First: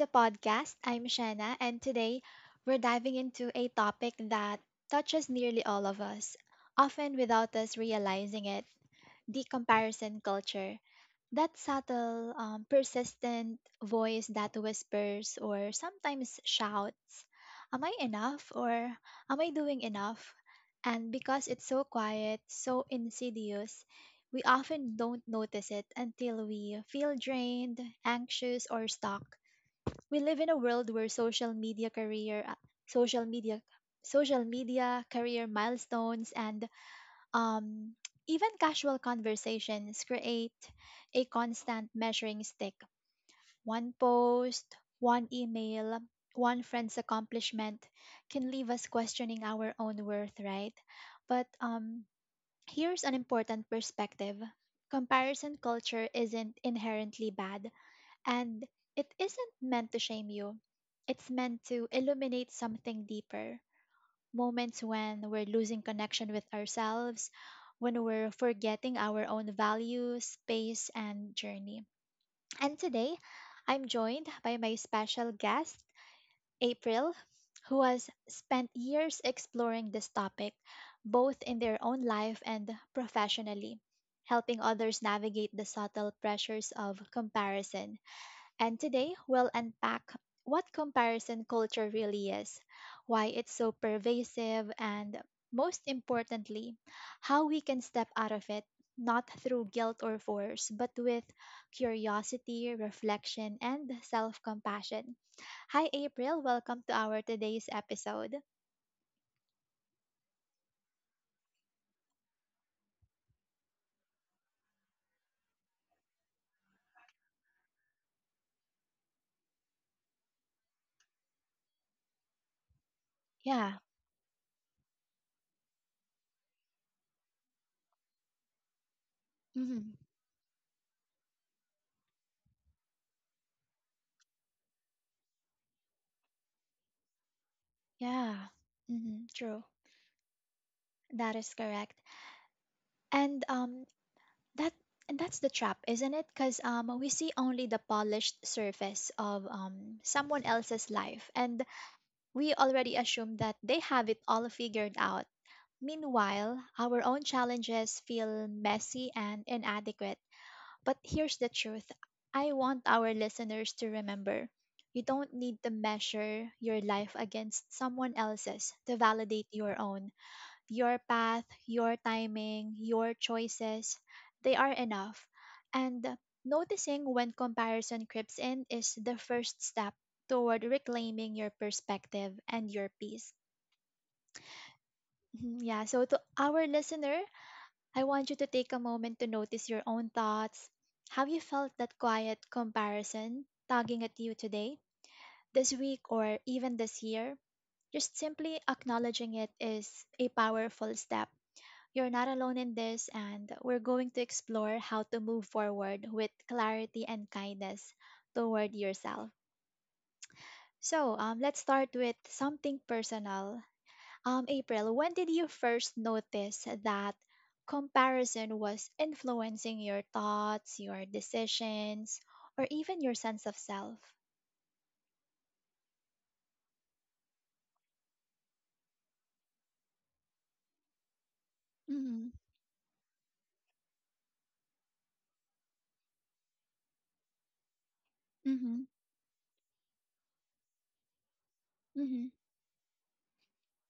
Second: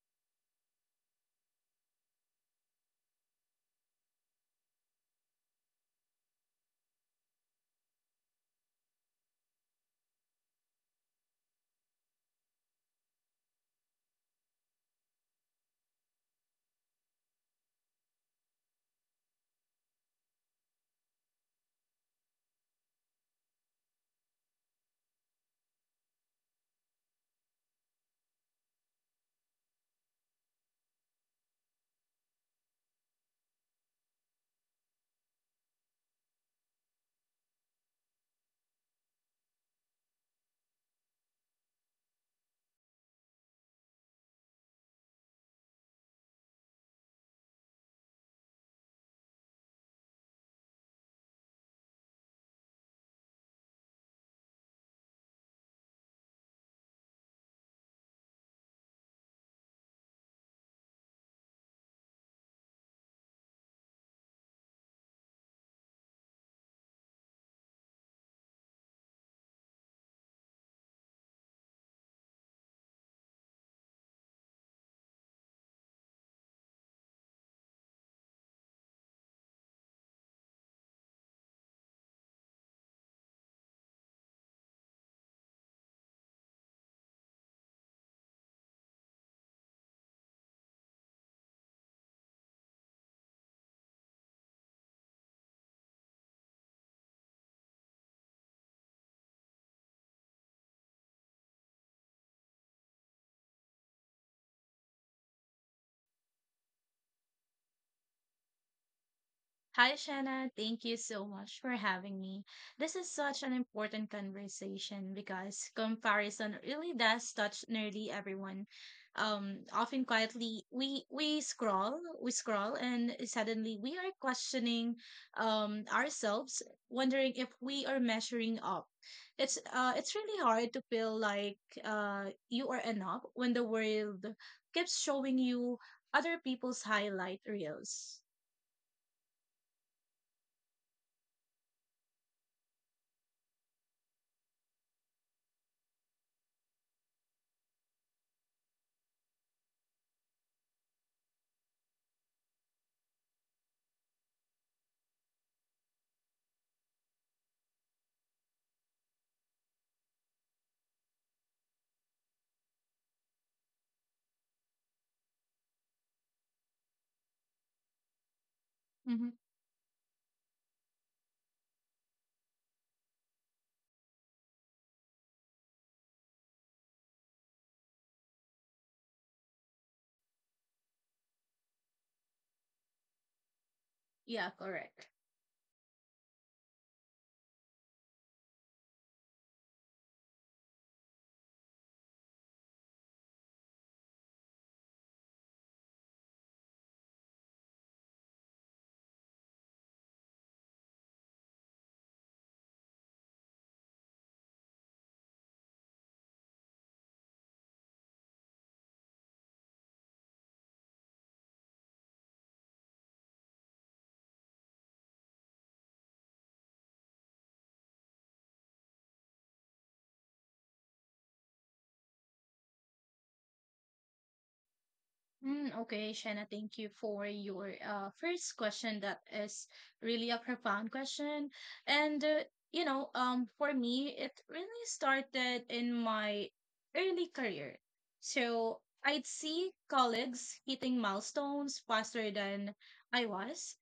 the podcast. I'm Shanna, and today we're diving into a topic that touches nearly all of us, often without us realizing it: the comparison culture. That subtle, persistent voice that whispers or sometimes shouts, am I enough or am I doing enough? And because it's so quiet, so insidious, we often don't notice it until we feel drained, anxious, or stuck. We live in a world where social media, social media career milestones and um, even casual conversations create a constant measuring stick. One post, one email, one friend's accomplishment can leave us questioning our own worth, right? But here's an important perspective: comparison culture isn't inherently bad, and it isn't meant to shame you, it's meant to illuminate something deeper: moments when we're losing connection with ourselves, when we're forgetting our own values, pace, and journey. And today, I'm joined by my special guest, April, who has spent years exploring this topic, both in their own life and professionally, helping others navigate the subtle pressures of comparison. And today, we'll unpack what comparison culture really is, why it's so pervasive, and most importantly, how we can step out of it, not through guilt or force, but with curiosity, reflection, and self compassion. Hi, April. Welcome to our today's episode. Hi, Shanna. Thank you so much for having me. This is such an important conversation because comparison really does touch nearly everyone. Often quietly, we scroll, we scroll, and Yeah. suddenly we are questioning ourselves, wondering if we are measuring up. It's Mhm. uh, it's really hard to feel like you are enough when the world keeps showing you other people's highlight reels. Yeah. Hmm, true. That is correct. And um, That and that's the trap, isn't it? Because we see only the polished surface of someone else's life, and we already assume that they have it all figured out. Meanwhile, our own challenges feel messy and inadequate. But here's the truth I want our listeners to remember: you don't need to measure your life against someone else's to Mm-hmm. validate your own. Your path, your timing, your choices, they are enough. And noticing when comparison creeps in is the first step toward reclaiming your perspective and your peace. Yeah, correct. Mhm. Yeah, so to our listener, I want you to take a moment to notice your own thoughts. Have you felt that quiet comparison tugging at you today, this week, or even this year? Just simply acknowledging it is a powerful step. You're not alone in this, and we're going to explore how to move forward with clarity and kindness toward yourself. So, let's start with something personal. April, when did you first notice that comparison was influencing your thoughts, your decisions, or even your sense of self? Okay, Shanna, thank you for your first question. That is really a profound question. And, Mm-hmm. uh, you know, for me, it really started in my early career. Mm-hmm. So I'd see colleagues hitting milestones Mm-hmm. faster than I was,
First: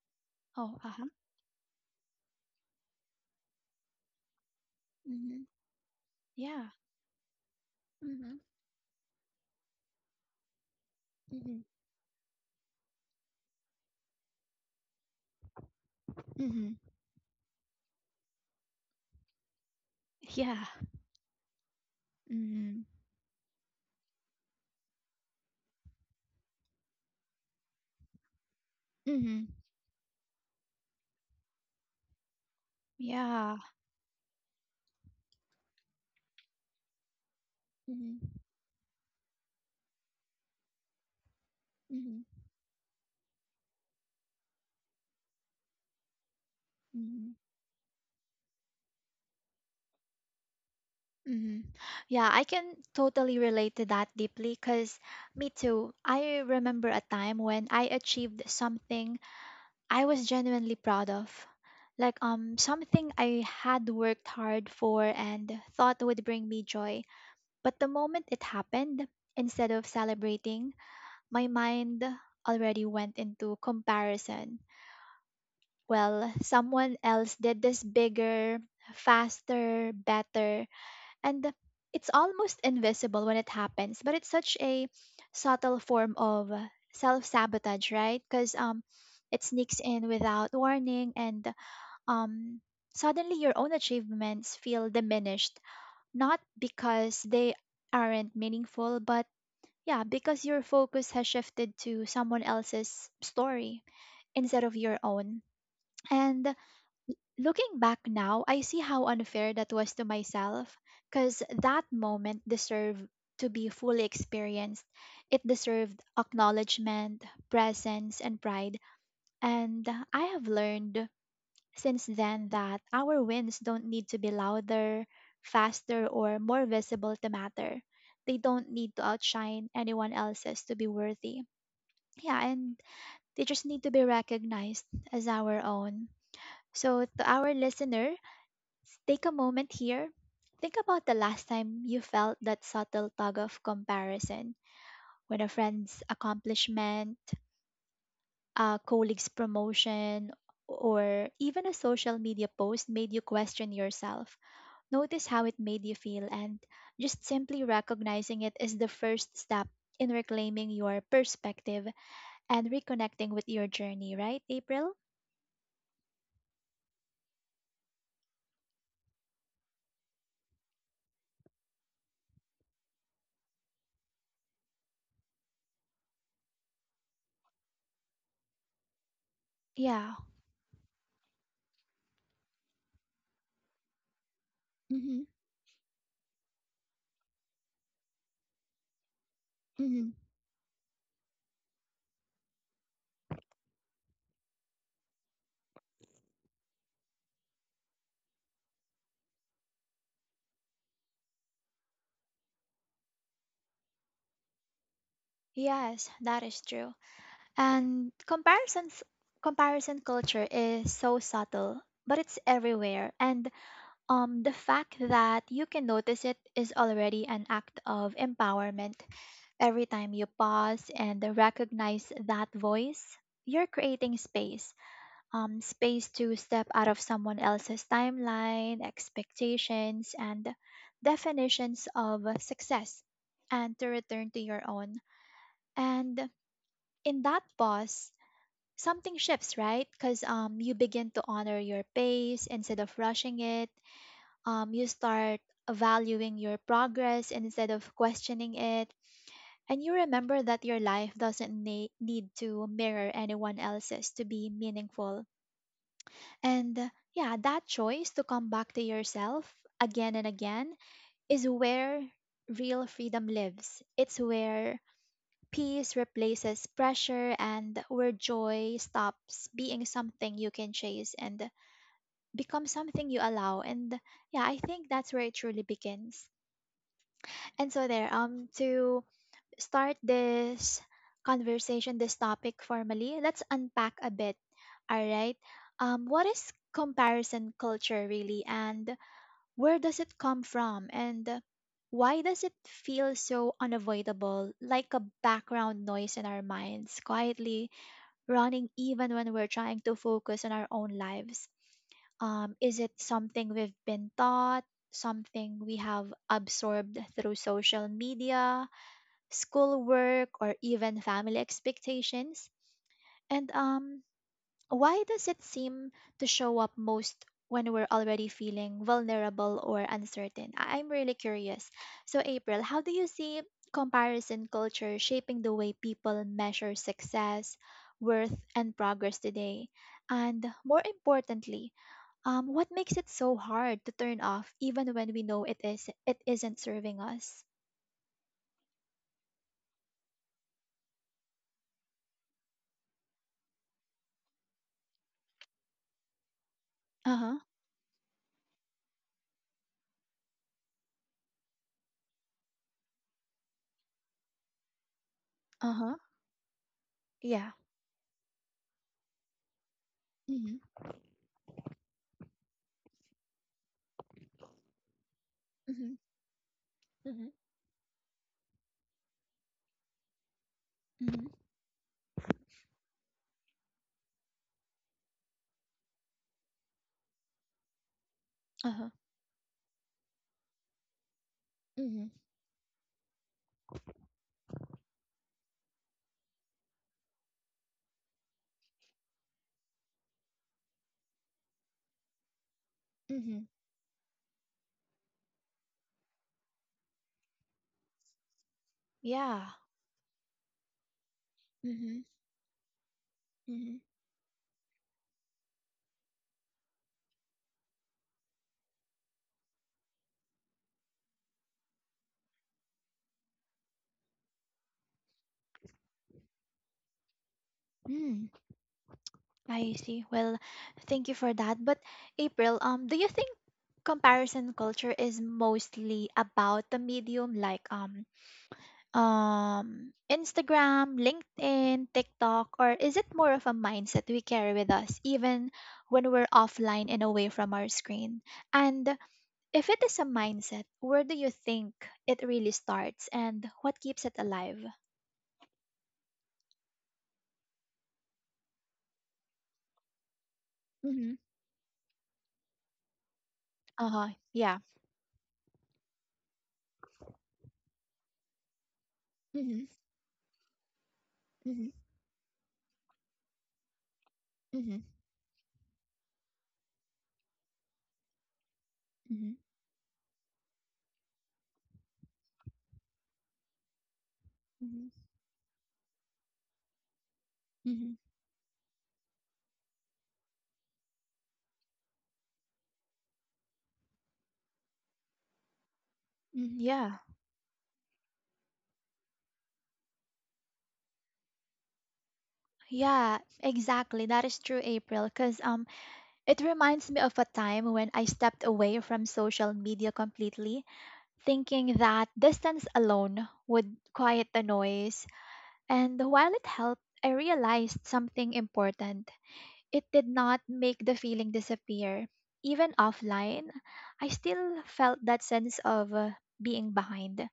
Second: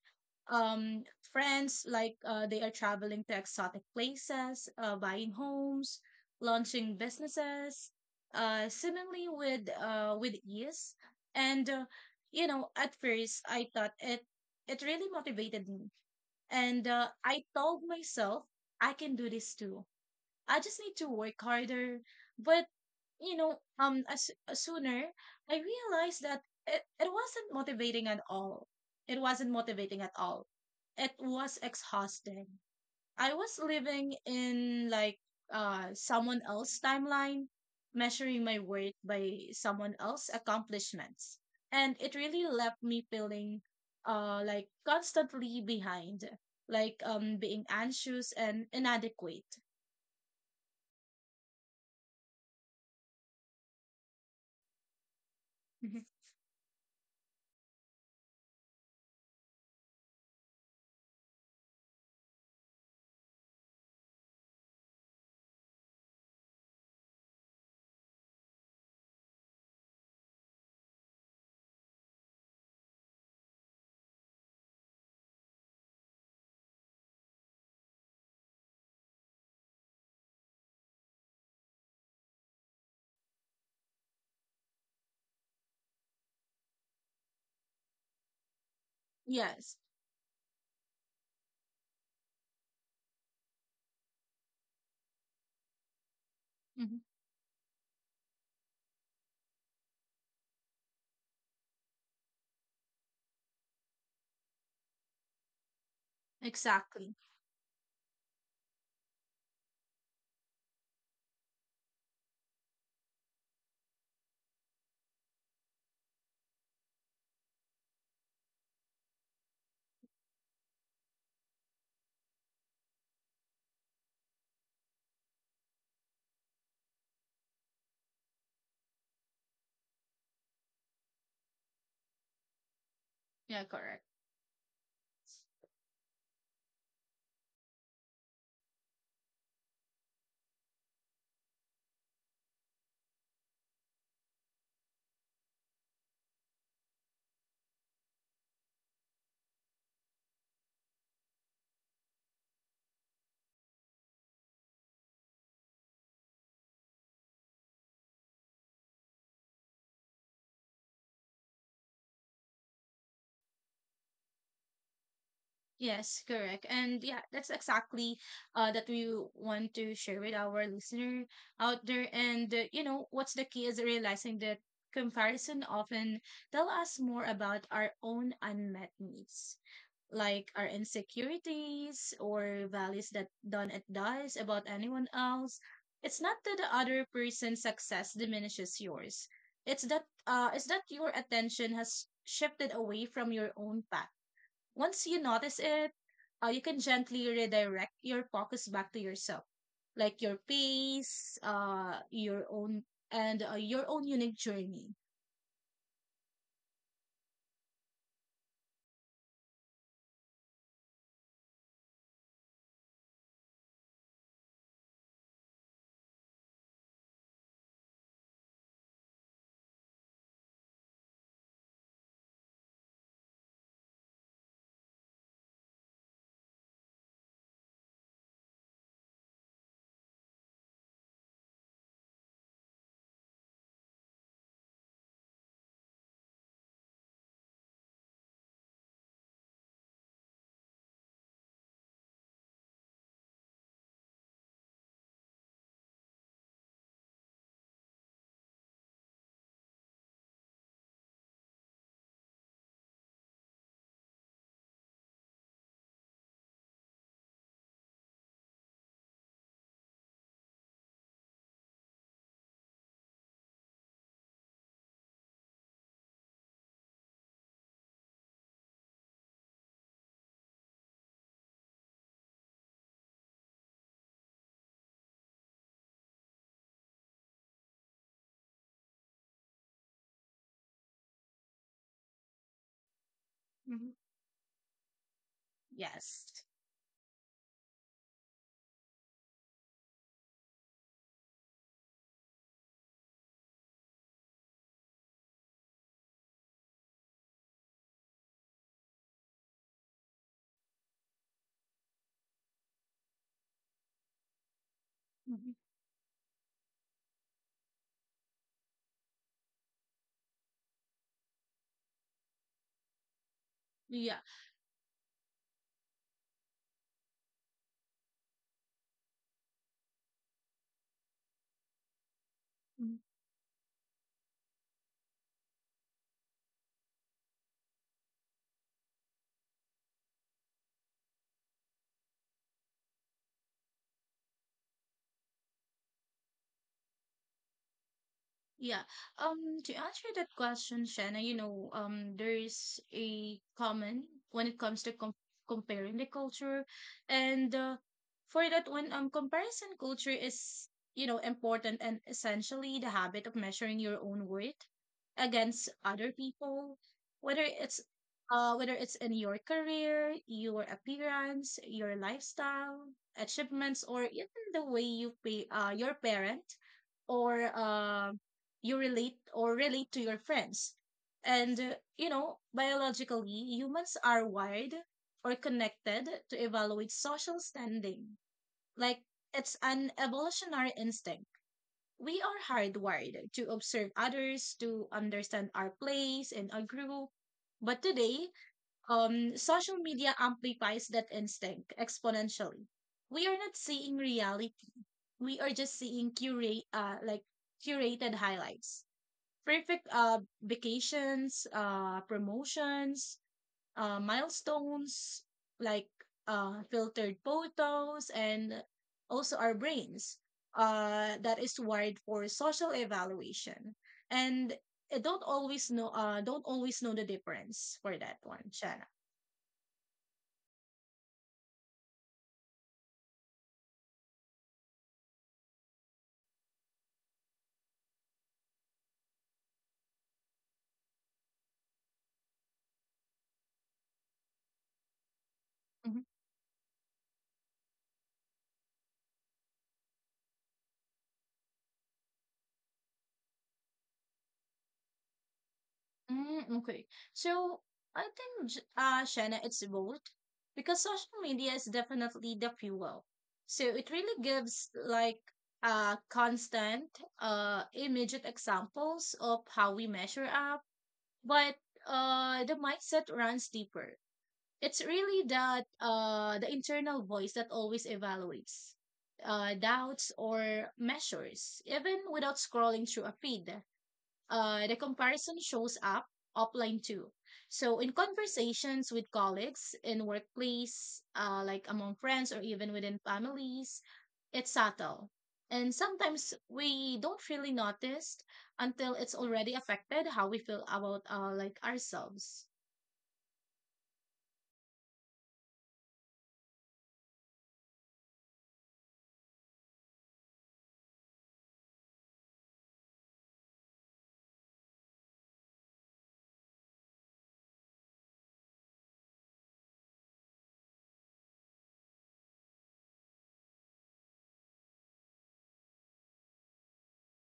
Oh, um, uh-huh. friends, they are traveling to exotic places, buying Mm-hmm. homes, Yeah. launching businesses, Mm-hmm. Seemingly with ease. Mm-hmm. And you know, at first, I thought it really motivated me, Mm-hmm. and I told myself I can do this too. I Yeah. just need to work harder. But Mm-hmm. As sooner I realized that it wasn't motivating at all. It wasn't Mm-hmm. motivating at all. It was exhausting. I Yeah. was living in like someone else's timeline, Mhm. measuring my worth by someone else's accomplishments, and it Mhm. really left me feeling like constantly behind, like Mhm. Being anxious and inadequate. Mhm. Yeah, I can totally relate to that deeply because me too. Mm-hmm. I remember a time when I achieved something I was genuinely proud of. Like something I had worked hard for and thought would bring me joy. But the moment it happened, instead of celebrating, my mind already went into comparison. Well, someone else did this bigger, faster, better. And it's almost invisible when it happens, but it's such a subtle form of self sabotage, right? Because it Yes. sneaks in without warning, and um suddenly your own achievements feel diminished, not hmm because they aren't meaningful, but yeah, because your focus has shifted to someone else's story instead of your own. And Exactly. looking back now, I see how unfair that was to myself, because that moment deserved to be fully experienced. It deserved acknowledgement, presence, and pride. And I have learned since then that our wins don't need to be louder, faster, or more visible to matter. They don't need to outshine anyone else's to be worthy. Yeah, and they Yeah, just need to be correct. recognized as our own. So, to our listener: take a moment here. Think about the last time you felt that subtle tug of comparison, when a friend's accomplishment, a colleague's promotion, or even a social media post made you question yourself. Notice how it made you feel, and just simply recognizing it is the first step in reclaiming your perspective and reconnecting with your journey, right, April? Yes, correct. And yeah, that's exactly that we want to share with our listener out there. And You know, what's the key is realizing that comparison often tell us more about our own unmet needs, Yeah. like our insecurities or values that don't does about anyone Hmm. else. It's not that the other person's success diminishes yours. It's that Hmm. Your attention has shifted away from your own path. Once you notice it, you can gently redirect your focus back to yourself. Like your pace, your own, and your own unique journey. Yes, that is true. And comparison culture is so subtle, but it's everywhere. And the fact that you can notice it is already an act of empowerment. Every time you pause and recognize that voice, you're creating space. Space to step out of someone else's timeline, expectations and definitions of success, and to return to your own. And in that pause, something shifts, right? Because you begin to honor your pace instead of rushing it. You start valuing your progress instead of questioning it. And you remember that your life doesn't need to mirror anyone else's to be meaningful. And Yeah, that choice to come back to yourself again and again is where real freedom lives. It's where peace replaces pressure, and where joy stops being something you can chase and become something you allow. And yeah, I think that's where it truly begins. And so, there, to start this conversation, this topic formally, let's Mhm. unpack a bit. All right. Yes. What is comparison culture really? And where does it come from, and why does it feel so unavoidable, like a background noise in our minds, quietly running even when we're trying to focus on our own lives? Is it something we've been taught, Mhm. something we have absorbed through social media, schoolwork, or even family expectations? And Yeah. why does it seem to show up most when we're already feeling vulnerable or uncertain? I'm really curious. So, April, how do you see comparison culture shaping the way people measure success, worth, and progress today? And more importantly, what makes it so hard to turn off even when we know it isn't serving us? Yeah. To answer that question, Shanna, you know, there is a common when it comes to comparing the culture, Uh huh. and for that one, comparison culture is, you know, important and essentially the habit of measuring your own worth against Uh huh. other people, whether Yeah. it's in your career, Mhm. your appearance, your lifestyle, achievements, or even the way you pay your Mhm. parent Mhm. or you relate or relate to your friends. Mhm. You know, biologically, humans are wired or connected to evaluate social standing. Uh huh. Like, it's an evolutionary instinct. Mhm. We are hardwired to observe others, to understand our place in a group. But today, social media amplifies that instinct exponentially. We are Mhm. not seeing reality. We are just seeing curated highlights, Yeah. perfect vacations, Mhm. promotions, Mhm. Milestones, like filtered photos, and also our brains that is wired for social evaluation. And I don't always know the difference for that Mm, one, Shanna. I see. Well, thank you for that. But April, do you think comparison culture is mostly about the medium, like Instagram, LinkedIn, TikTok, or is it more of a mindset we carry with us even Mm-hmm. when we're offline and away from our screen? And if it is a mindset, where do you think it really starts and what keeps it alive? Okay. So I think, Shanna, it's both because Mm-hmm. social media is definitely the fuel. So it Uh-huh. really Yeah. gives like constant, immediate examples of Mm-hmm. how we measure up, but Mm-hmm. The mindset runs deeper. It's Mm-hmm. really that the internal voice that always evaluates, doubts or measures, even without scrolling through a feed. The Mm-hmm. comparison shows up offline too. So in Mhm. conversations with colleagues in workplace, like among friends or even within families, it's subtle. And sometimes Mm. we Yeah, don't really notice until it's already affected how we feel about like ourselves. yeah, exactly. That is true, April. Because it reminds me of a time when I stepped away from social media completely, thinking that distance alone would quiet the noise. And while it helped, I realized something important. It did not make the feeling disappear. Even offline, I still felt that sense of being behind.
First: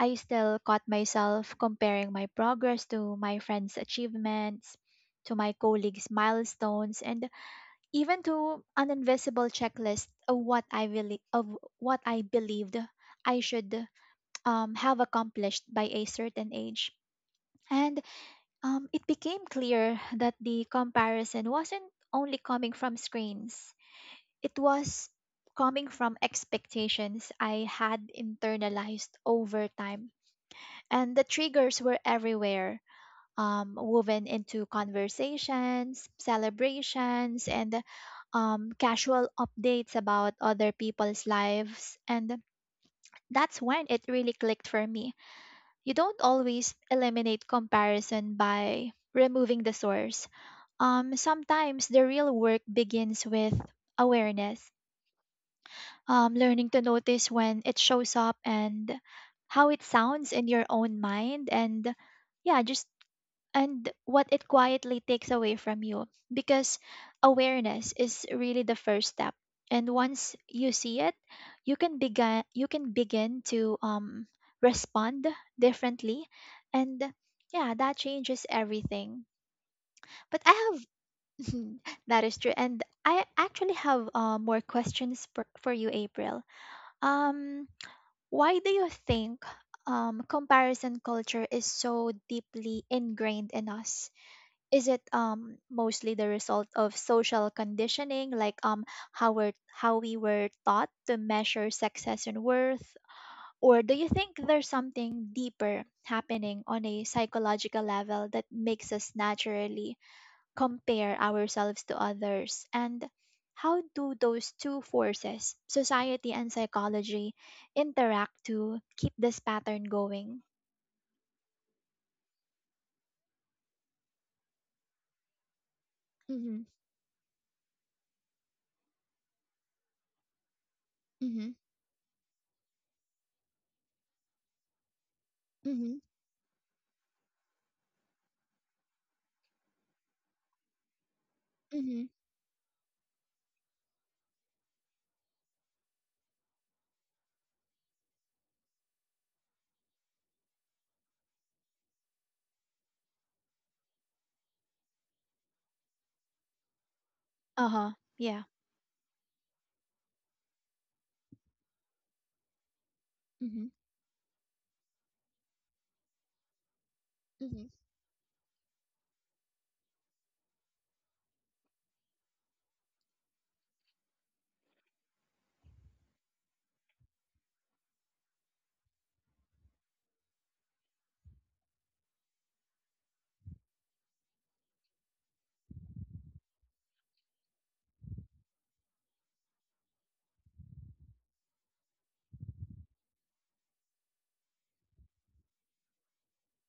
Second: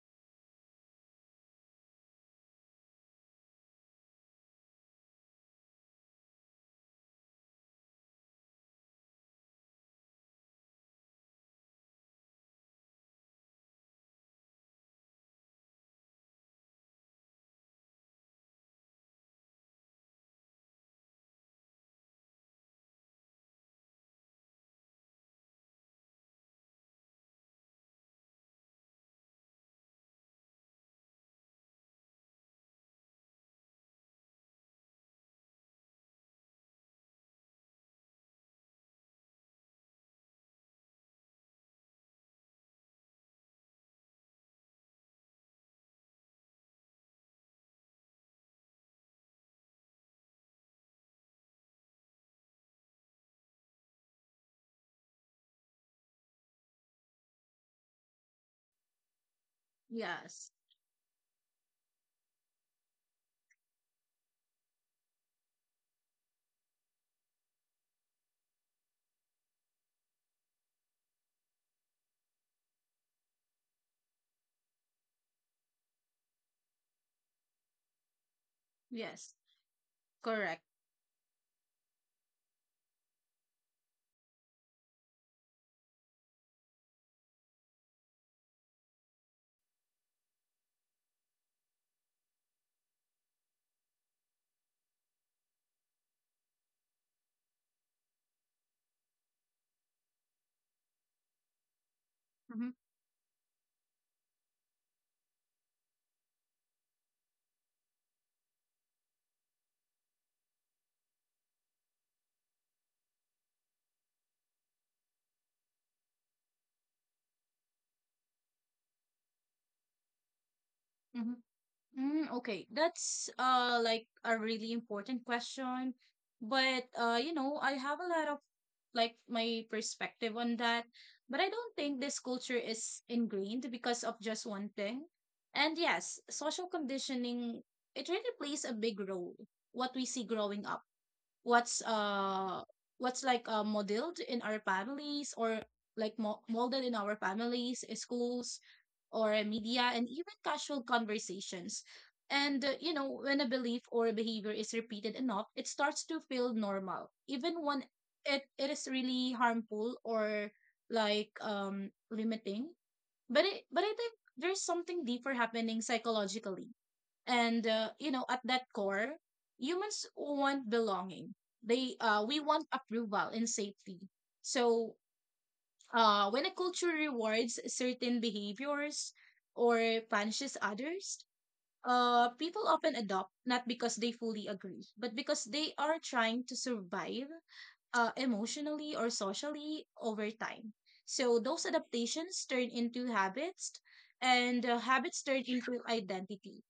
I still caught myself comparing my progress to my friends' achievements, to my colleagues' milestones, and even to an invisible checklist of what I believed I should have accomplished by a certain age. And It became clear that the comparison wasn't only coming from screens; it was coming from expectations I had internalized over time. And the triggers were everywhere, woven into conversations, celebrations, and casual updates about other people's lives. And that's when it really clicked for me: you don't always eliminate comparison by removing the source. Sometimes the real work begins with awareness, learning to notice when it shows up and how it sounds in Yes. your own mind, and yeah, just and what it quietly takes away from you. Because awareness is really the first step, and once you see it, you can begin to respond differently. And yeah, that changes everything. Yes. But I Correct. have that is true, and I actually have more questions for you, April. um why do you think comparison culture is so deeply ingrained in us? Is it mostly the result of social conditioning, like how we were taught to measure success and Mm-hmm. worth, or do you think there's something deeper happening on a psychological level that makes us naturally compare ourselves to others? And how do those two forces, society and psychology, interact to keep this pattern going? Mm-hmm. Okay, that's like a really important question, Mm-hmm. but you know, I have a lot of like my perspective on that, but I Mm-hmm. don't think this culture is ingrained because of just one thing. And Mm-hmm. yes, social conditioning, it really plays a big role. What we see growing up, what's Mm-hmm. uh what's like modeled in our families or like molded in our families, schools or media and even casual conversations. And You know, when a belief or a behavior is repeated enough, it starts to feel normal even when Uh-huh. it, Yeah. it is really harmful or like limiting. but it Mm-hmm. but I think there's something deeper happening psychologically. And You know, at that core, humans want belonging. They We want approval and safety. So when a culture rewards certain behaviors or punishes others, people often adopt not because they fully agree but because they are trying to survive emotionally or socially over time. So those adaptations turn into habits, and habits turn into identity.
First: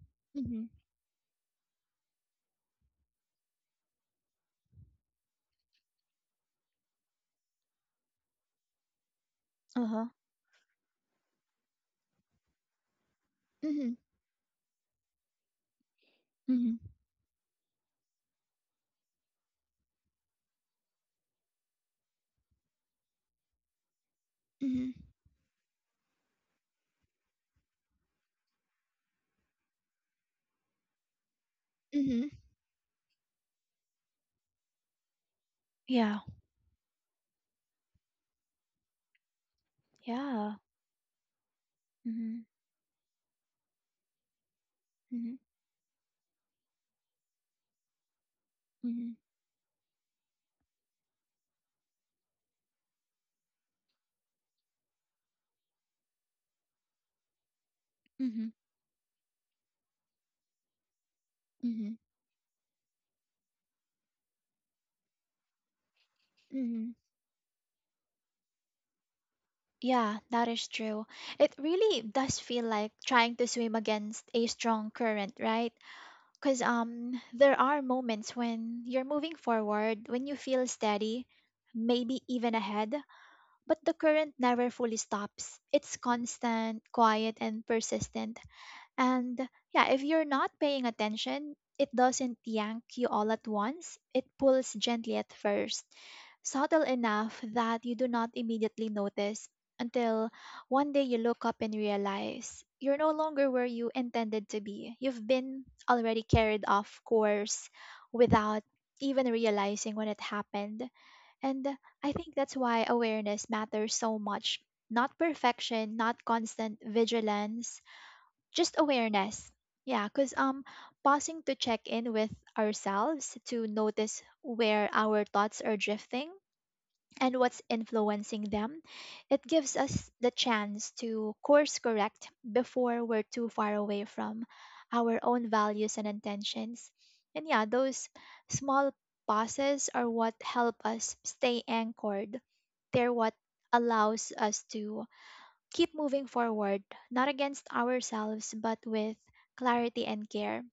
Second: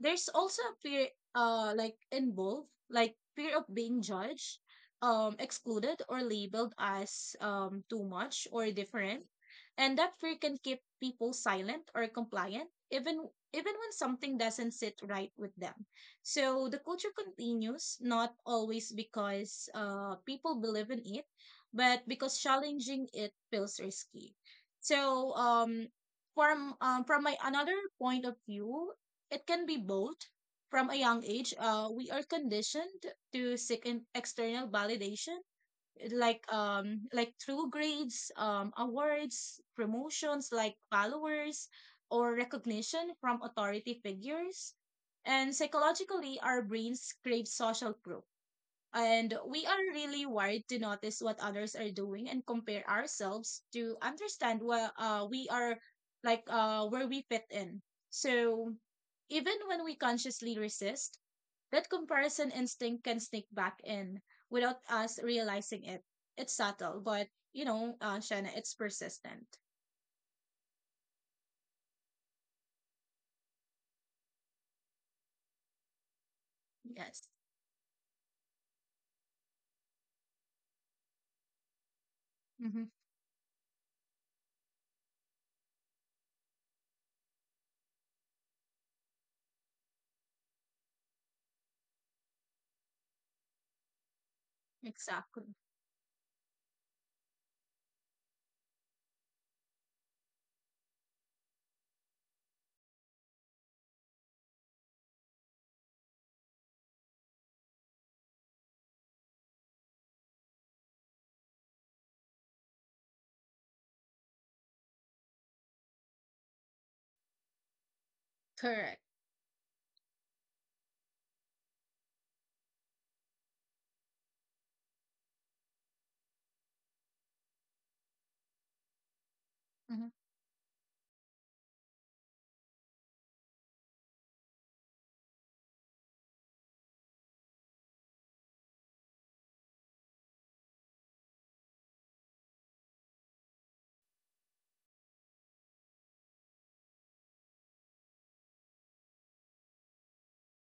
There's also Mhm. a fear, involved, like fear of being judged, excluded, or labeled as too much or different, and Uh-huh. that fear can keep people silent or compliant, even when Mhm. something doesn't sit right with them. So the Mhm. culture continues, not always because people believe in it, but because challenging it feels risky. Mhm. So from my another point of view, it can be both. From a young age, we are Mhm. conditioned to seek in external validation, Yeah. Through grades, awards, promotions, Yeah. like followers or Mhm. recognition from authority figures. Mhm. And psychologically, our brains crave social proof, Mhm. and we are really wired to notice what others are doing and compare ourselves to understand what we are, like where we fit in. Mhm. So even when we consciously resist, that Mhm. comparison instinct can sneak back in without us realizing it. It's Mhm. subtle, but you know, Shanna, it's persistent. Yeah, that is true. It really does feel like trying to swim against a strong current, right? Cuz Yes. there are moments when you're moving forward, when you feel steady, maybe even Mm-hmm. ahead, but the current never fully stops. It's constant, quiet, and persistent. And yeah, if you're not paying attention, it doesn't yank you all at once. It pulls gently at Exactly. first, subtle enough that you do not immediately notice until one day you look up and realize you're no longer where you intended to be. You've been already carried off course without even realizing when it happened. And I think that's why awareness matters so much. Not perfection, not constant vigilance, just Correct. awareness. Yeah, because pausing to check in with ourselves, to notice where our thoughts are drifting and what's influencing them, it gives Mm-hmm. us the chance to course correct before we're too far away from our own values and intentions. And yeah, those small pauses are what help us stay anchored. They're what allows us to keep moving forward, not against ourselves, but with clarity and care.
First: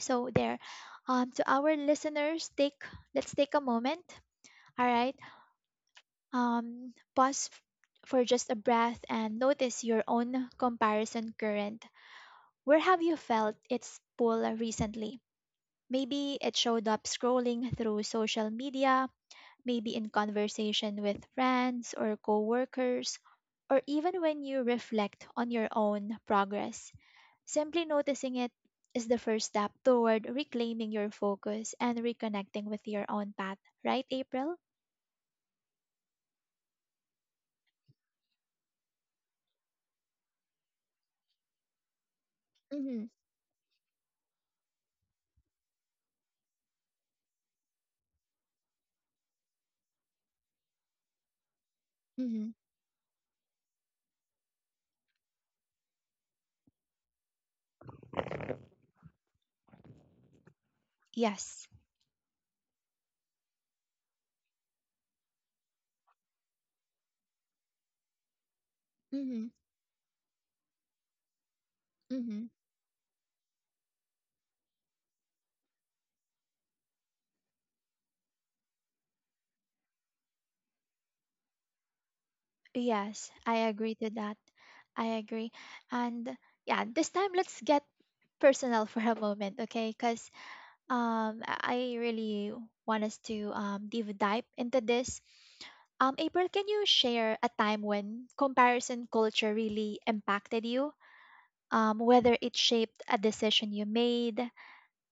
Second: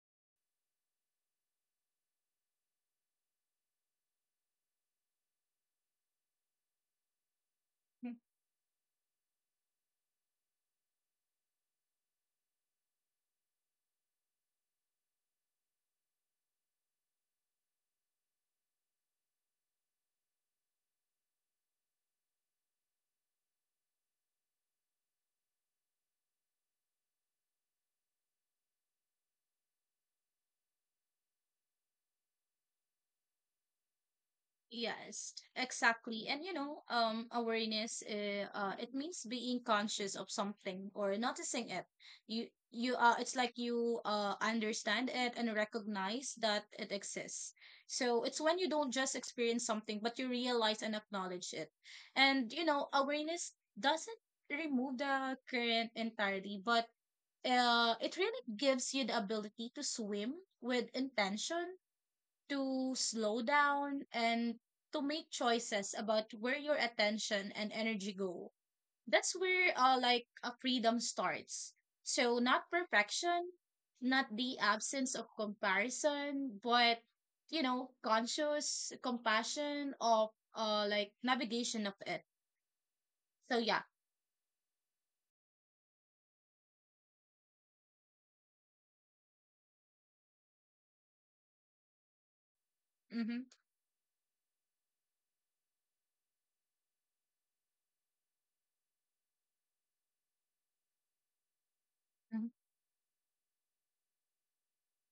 So to our listeners, take let's take a moment. All right, um, pause f- for just a breath and notice your own comparison current. Where have you felt its pull recently? Maybe it showed up scrolling through social media, maybe in conversation with friends or coworkers, or even when you reflect on your own progress. Simply noticing it is the first step toward reclaiming your focus and reconnecting with your own path, right, April? Yes, exactly. And you know, awareness, it means being conscious of something or noticing it. You, Mm-hmm. It's like you, understand it and recognize that it exists. So it's when you don't just experience something, but you realize and acknowledge it. Mm-hmm. And you know, awareness doesn't remove the current entirely, but it really gives you the ability to swim with Yes. intention, to slow down and to make choices about where your attention and energy go. That's Mm-hmm. where like a freedom starts. So Mm-hmm. not perfection, not the absence of comparison, but you know, conscious compassion of like navigation of it. Yes, So I yeah. agree to that. I agree. And yeah, this time let's get personal for a moment, okay? Because um, I I really want us Mm-hmm. to deep dive into this. April, can you share a time when comparison culture really impacted you? Whether Mm-hmm. it shaped a decision you made,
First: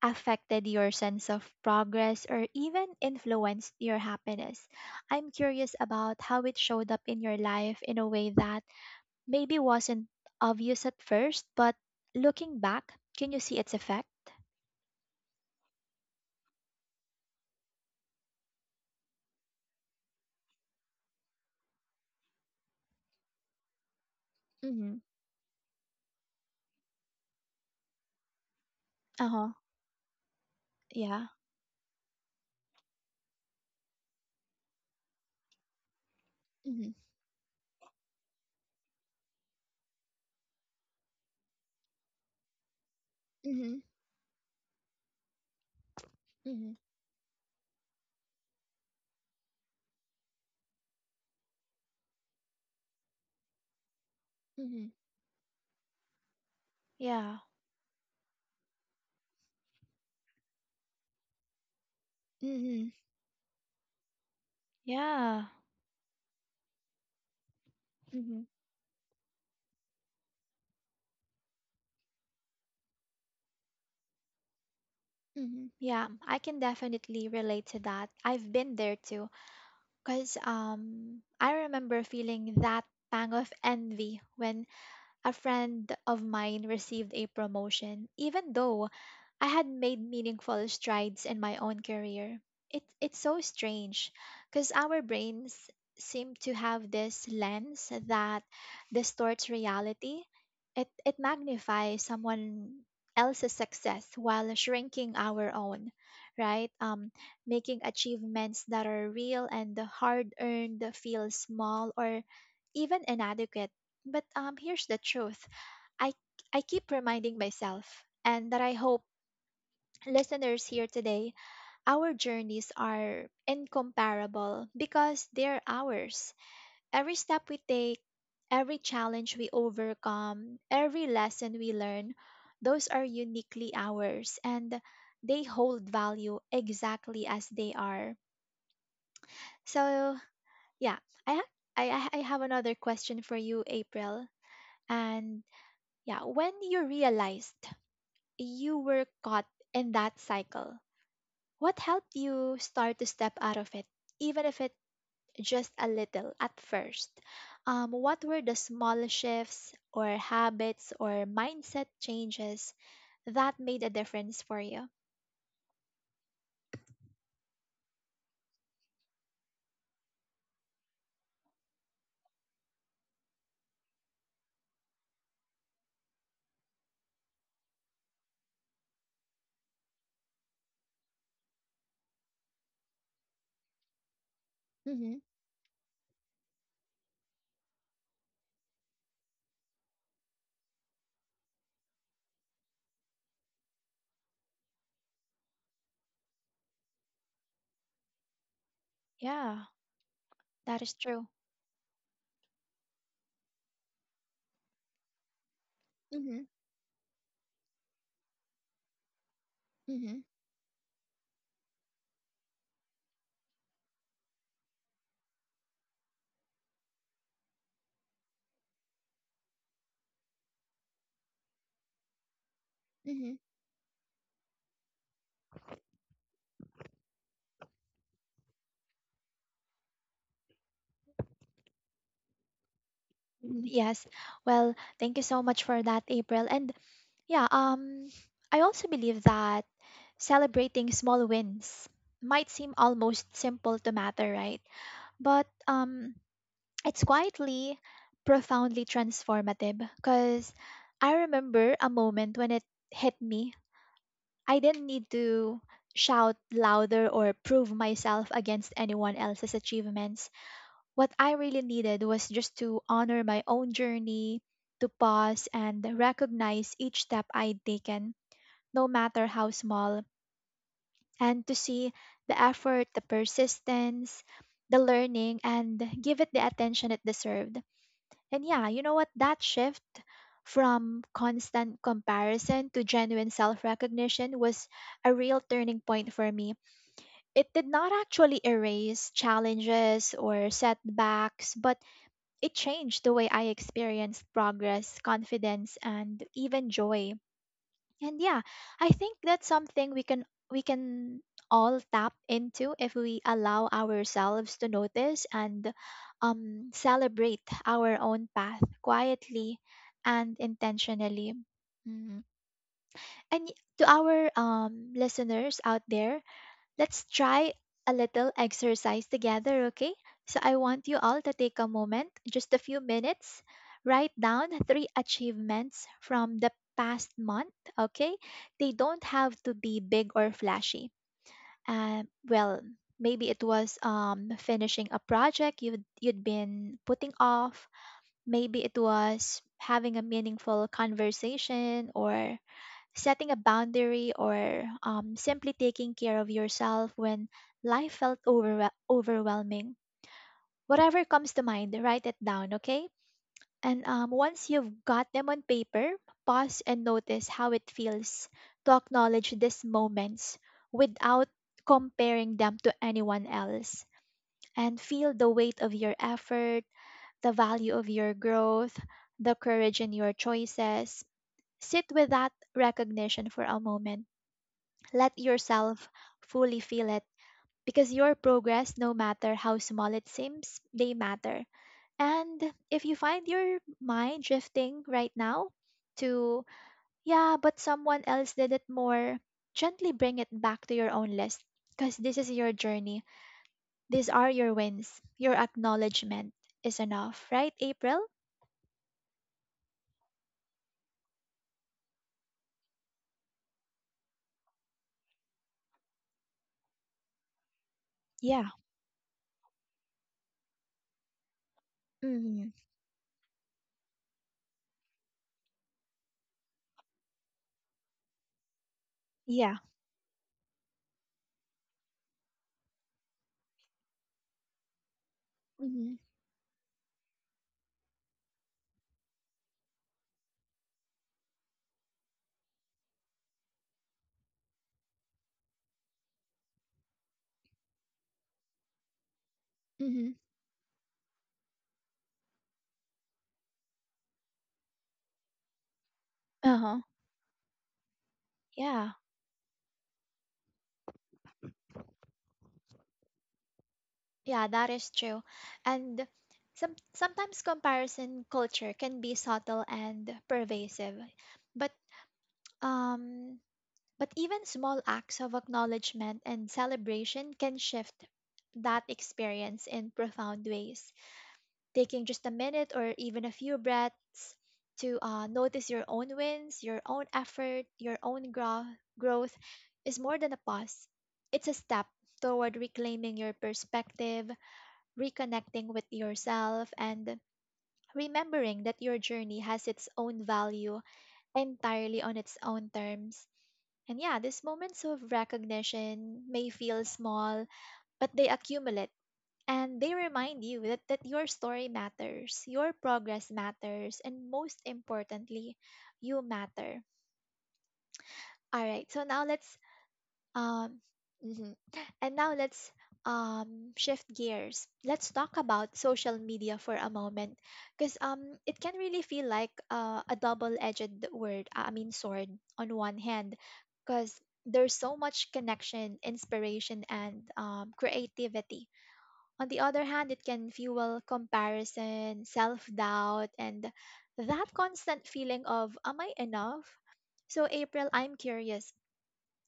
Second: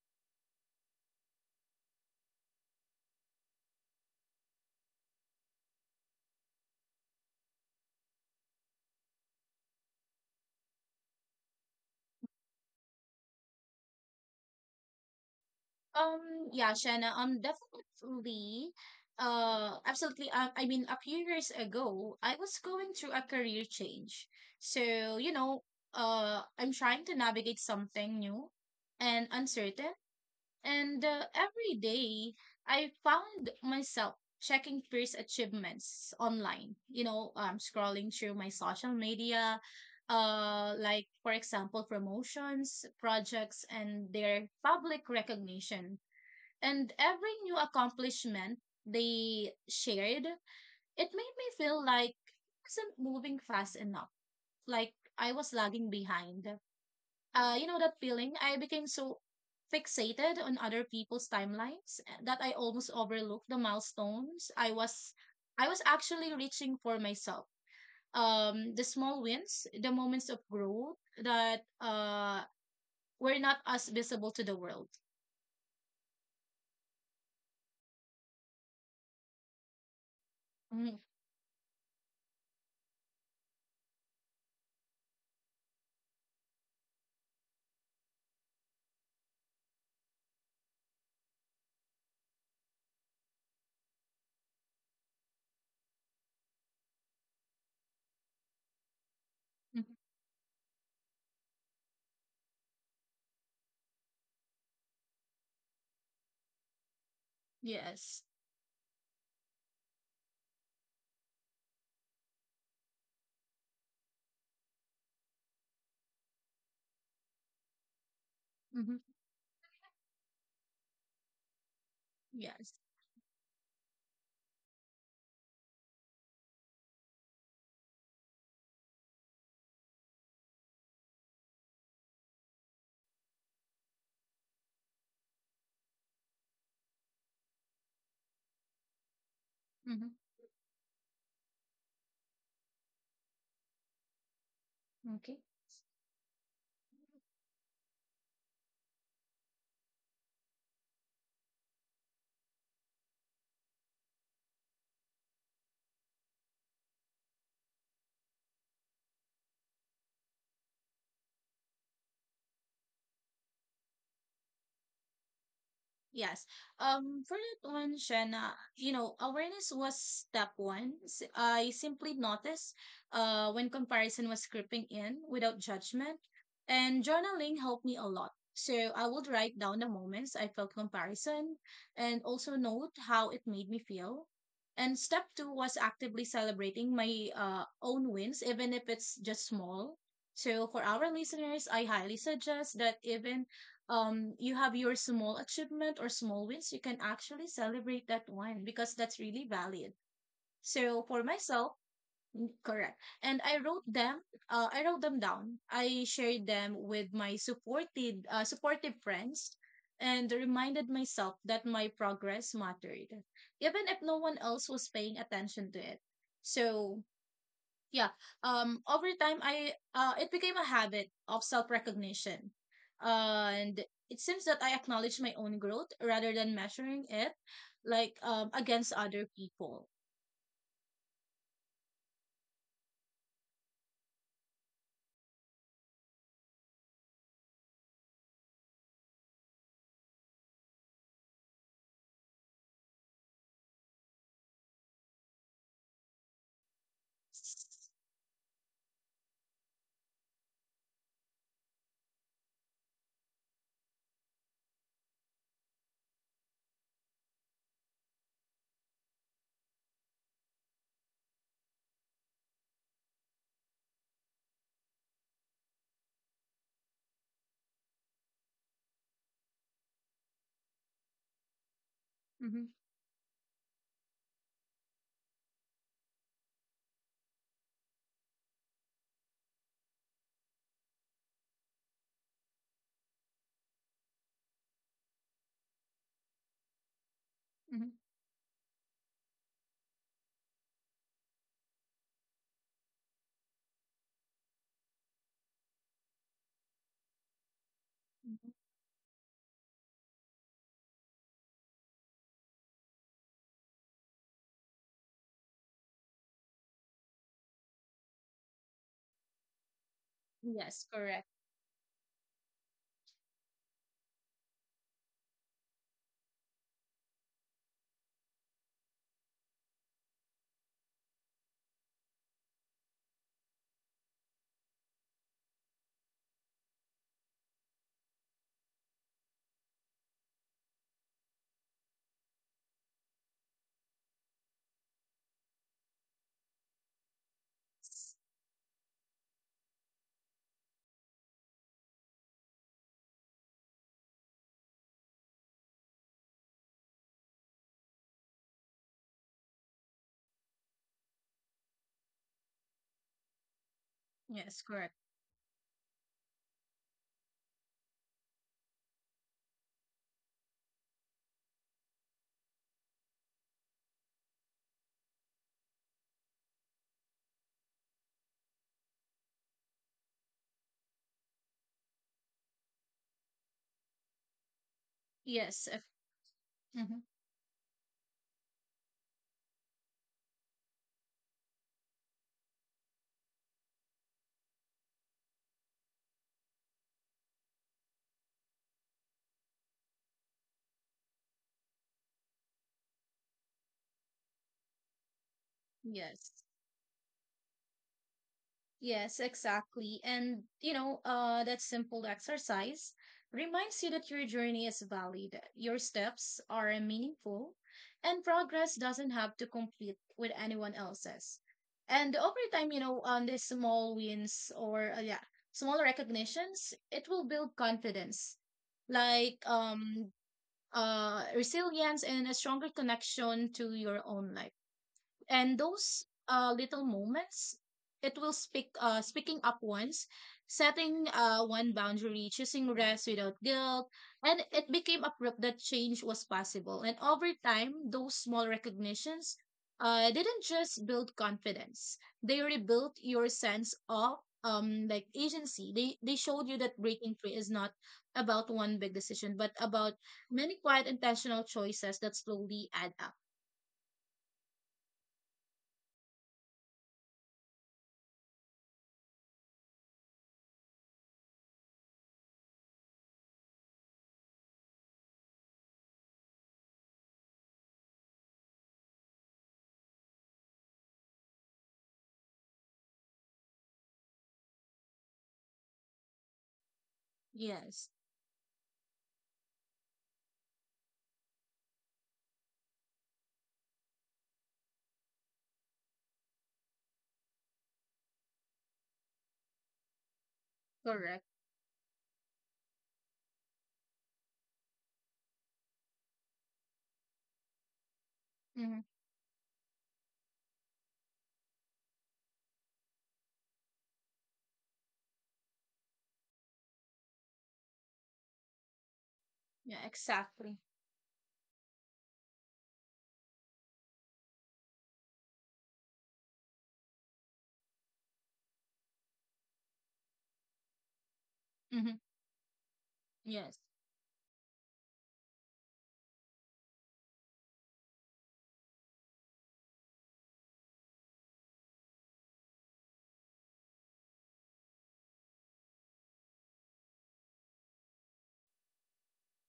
affected your sense of progress, or even influenced your happiness. I'm curious about how it showed up in your life in a way that maybe wasn't obvious at first, but looking back, can you see its effect? Yeah, Shanna, definitely, absolutely. I mean, a few years ago, I was going through a career change. Mm-hmm. So, you know, I'm trying to navigate something new and Uh huh. uncertain. And Yeah. every day, I found myself checking peers' achievements online. Mm-hmm. You know, scrolling through my social media, like, for example, promotions, projects, Mm-hmm. and their public recognition. Mm-hmm. And every new accomplishment they shared, it made me feel like I wasn't moving fast enough, Mm-hmm. like I was lagging behind. Yeah. You know that feeling? I became so fixated on other people's timelines that I almost Mm-hmm. overlooked the milestones Yeah. I was actually reaching for myself. Mm-hmm. The small wins, the moments of growth that were not as visible to the world. Mm-hmm. Yeah, I can definitely relate to that. I've been there too. Because Mhm. um, I remember feeling that pang of envy when a friend of mine received a promotion, even though I had made meaningful strides in my own career. It's so strange because our brains seem to have this lens that distorts Mhm. reality. It magnifies someone else's success while shrinking our own, right? Making Yes. achievements that are real and hard earned feel small or even inadequate. But here's the truth. I I keep reminding myself, and that I hmm hope listeners here today, our journeys Yes. are incomparable because they're ours. Every step we take, every challenge we overcome, every lesson we learn, those are uniquely ours, and they hold value exactly as they are. Mhm. So yeah, I ha- I have another question for you, April, Okay. and yeah, when you realized you were caught in that cycle? What helped you start to step out of it, even if it just a little at first? What were the small shifts or habits or mindset changes that made a difference for you? Yes. For that one, Shanna, you know, awareness was step one. I simply noticed when comparison was creeping in without judgment, and journaling helped me a lot. So I would write down the moments I felt comparison and also note how it made me feel. And Hmm. step two was actively celebrating my own wins, even if it's just small. So for our listeners, I highly suggest that even you have your small achievement or small wins, you can actually celebrate that one because that's really Yeah. valid. That is So for true. myself, correct, and I wrote them down. I Mm-hmm. shared them with my supported supportive friends Mm-hmm. and reminded myself that my progress mattered, even if no one else was paying attention to it. So yeah, over time, I it became a habit of self-recognition, Mm-hmm. and it seems that I acknowledge my own growth rather than measuring it like against other people. Mm, yes. Well, thank you so much for that, April. And yeah, I also believe that celebrating small wins might seem almost simple to matter, right? But it's quietly, profoundly transformative. Because I remember a moment when it hit me. I didn't need to shout louder or prove myself against anyone else's achievements. What I really needed was just to honor my own journey, to pause and recognize each step I'd taken, no matter how small, and to see the Mm-hmm. effort, the persistence, the learning, and give it the attention it deserved. And yeah, you know what? That shift from constant comparison to genuine self recognition was a real turning point for me. It did hmm not actually erase challenges or setbacks, but it changed the way I experienced progress, confidence, and even joy. And yeah, I think that's something we can all tap into if we allow ourselves to notice and celebrate our own path quietly and yes, correct. intentionally. Mm. And to our listeners out there, let's try a little exercise together, okay? So I want you all to take a moment, just a few minutes, write down three achievements from the past month, okay? They don't have to be big or flashy. Um, well, Maybe it was finishing a project you'd been putting off. Maybe it was having a meaningful conversation or setting a boundary or simply taking care of yourself when life felt overwhelming. Whatever comes to mind, write it down, okay? And once Yes, you've correct. got them on paper, pause and notice how it feels to acknowledge these moments without comparing them to anyone else. And feel the weight of your effort, the value of your growth, the courage in your choices. Sit with that recognition for a moment, let Yes if. yourself fully feel Mhm. it, because your progress, no matter how small it seems, they matter. And if you find your mind drifting right now to, yeah, but someone else did it more, gently bring it back to your own list because this is your journey. These are your wins. Your acknowledgement Yes. is enough, right, April? Yes, exactly. And, you know, that simple exercise reminds you that your journey is valid, your steps are meaningful, and Yeah. progress doesn't have to compete with anyone else's. And over Mm-hmm. time, you know, on these small wins or, yeah, smaller recognitions, it will build confidence, like Yeah. um, uh, resilience and a stronger connection to your own life. And Mm-hmm. those little moments, it will speak speaking up once, setting one boundary, choosing rest without guilt, and it became a proof that change was possible. And over time, those small recognitions Mm-hmm. didn't just build confidence, they rebuilt your sense of like agency. They showed you Uh that huh. breaking free is not about one big Yeah. decision but about many quiet, intentional choices that slowly add up. Yeah, that is true. And sometimes comparison culture can be subtle and pervasive. But um but even small acts of acknowledgement and celebration can shift that experience in profound ways. Taking just a minute or even a few breaths to notice your own wins, your own effort, Yes, your own growth is more than a pause. It's a step toward reclaiming your perspective, reconnecting with yourself, and remembering that your journey has its own value correct. entirely on its own terms. And yeah, these moments of recognition may feel small, but they Hmm accumulate, and they remind you that, that your story matters, your progress matters, and most importantly, you matter. All right, so now let's Yeah, exactly. Um, mhm. And now let's shift gears. Let's talk about social media for a moment, because it can really feel like a double-edged word. I hmm mean, sword, on one hand, Yes. because there's so much connection, inspiration, and creativity. On the other hand, it can fuel comparison, self-doubt, and that constant feeling of "Am I enough?" So, April, I'm curious,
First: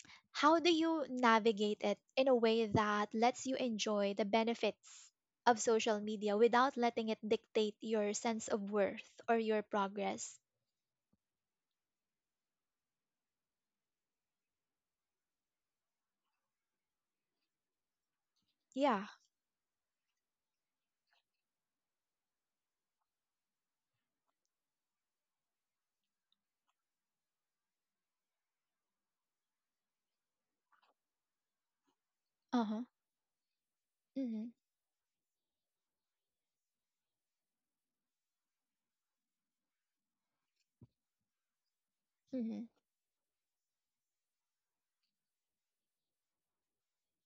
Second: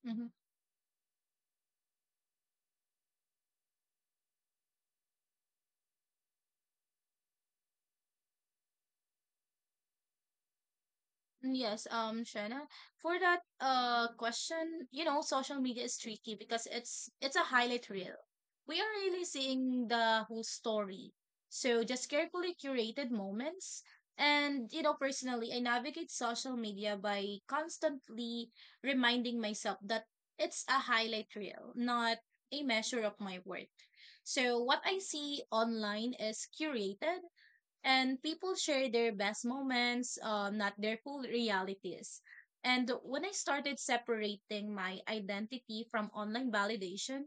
hmm how do you navigate it in a way that lets you enjoy the benefits of social media without letting it dictate your sense of worth or your progress? Yes, Shannon. For that question, you know, social media is tricky because it's a highlight reel. We are Yeah. really seeing the whole story. So just carefully curated moments. And you know, personally, I navigate social media by constantly reminding myself that it's a highlight reel, not a Uh huh. measure of my worth. Mm-hmm. So what I see online is curated and people share their best moments, not their full realities. Mm-hmm. And when I started separating my identity from online validation,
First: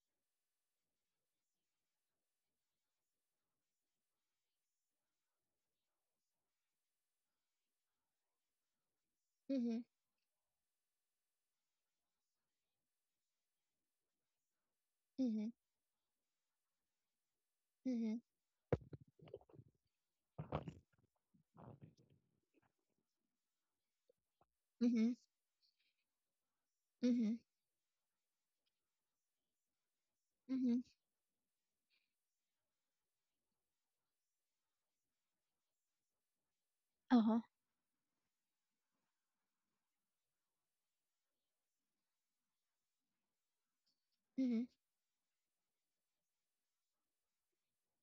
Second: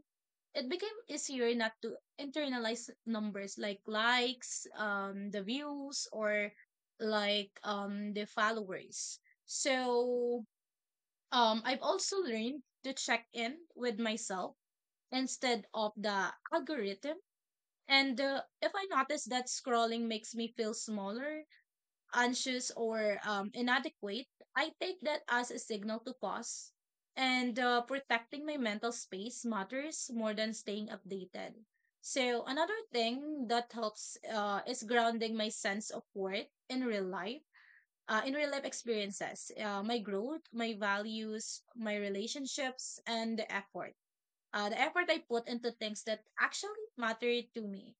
it became easier not to internalize numbers like likes, the views, or the followers. Mm-hmm. So I've also learned to check in with myself Mm-hmm. instead of the algorithm. Mm-hmm. And if I notice that scrolling makes me feel smaller, anxious or inadequate, I take Mm-hmm. that as a signal to pause. Mm-hmm. And protecting my mental space matters more than Mm-hmm. staying updated. So, another thing that helps is grounding my sense of worth Uh-huh. In real life experiences, my growth, my values, my relationships, and the effort Mm-hmm. uh, the effort I put into things that actually matter to me.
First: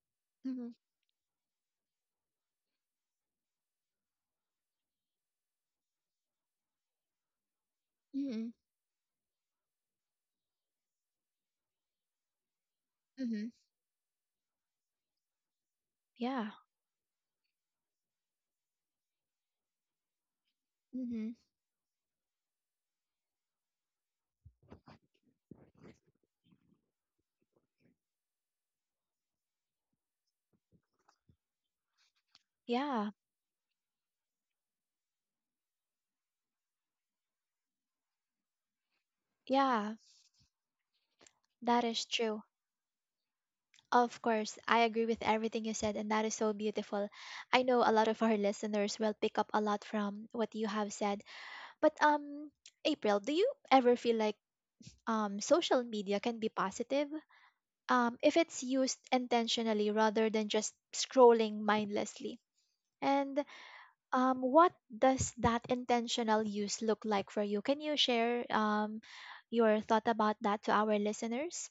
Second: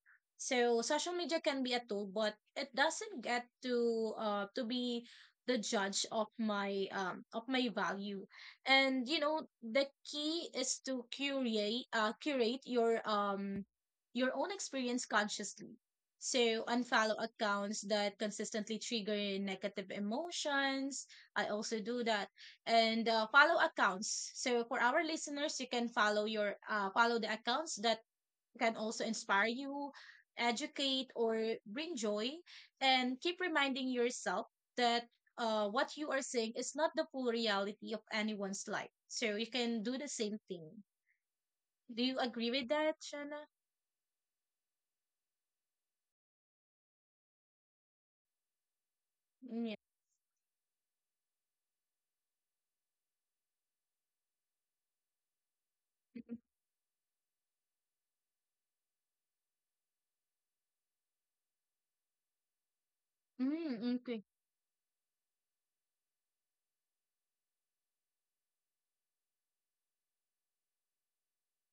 Mm-hmm. So social media can be a tool, but it doesn't get to be the judge of my value. Mm-hmm. And you know the key is to curate Mm-hmm. Your own experience consciously. Yeah. So unfollow accounts that consistently trigger negative emotions. Mm-hmm. I also do that and follow accounts. So for our listeners, you can follow the accounts that can also inspire you, educate, or bring joy, Yeah. and keep reminding yourself that what you are saying is not the full reality of anyone's life. So you can do Yeah. the same thing. That Do is you true. agree with that, Shana? Of course, I agree with everything you said, and that is so beautiful. I know a lot of our listeners will pick up a Yeah. lot from what you have said. But April, do you ever feel like social media can be positive if it's used intentionally rather than just scrolling mindlessly? And Mm, okay. What does that intentional use look like for you? Can you share your thought about that to our listeners?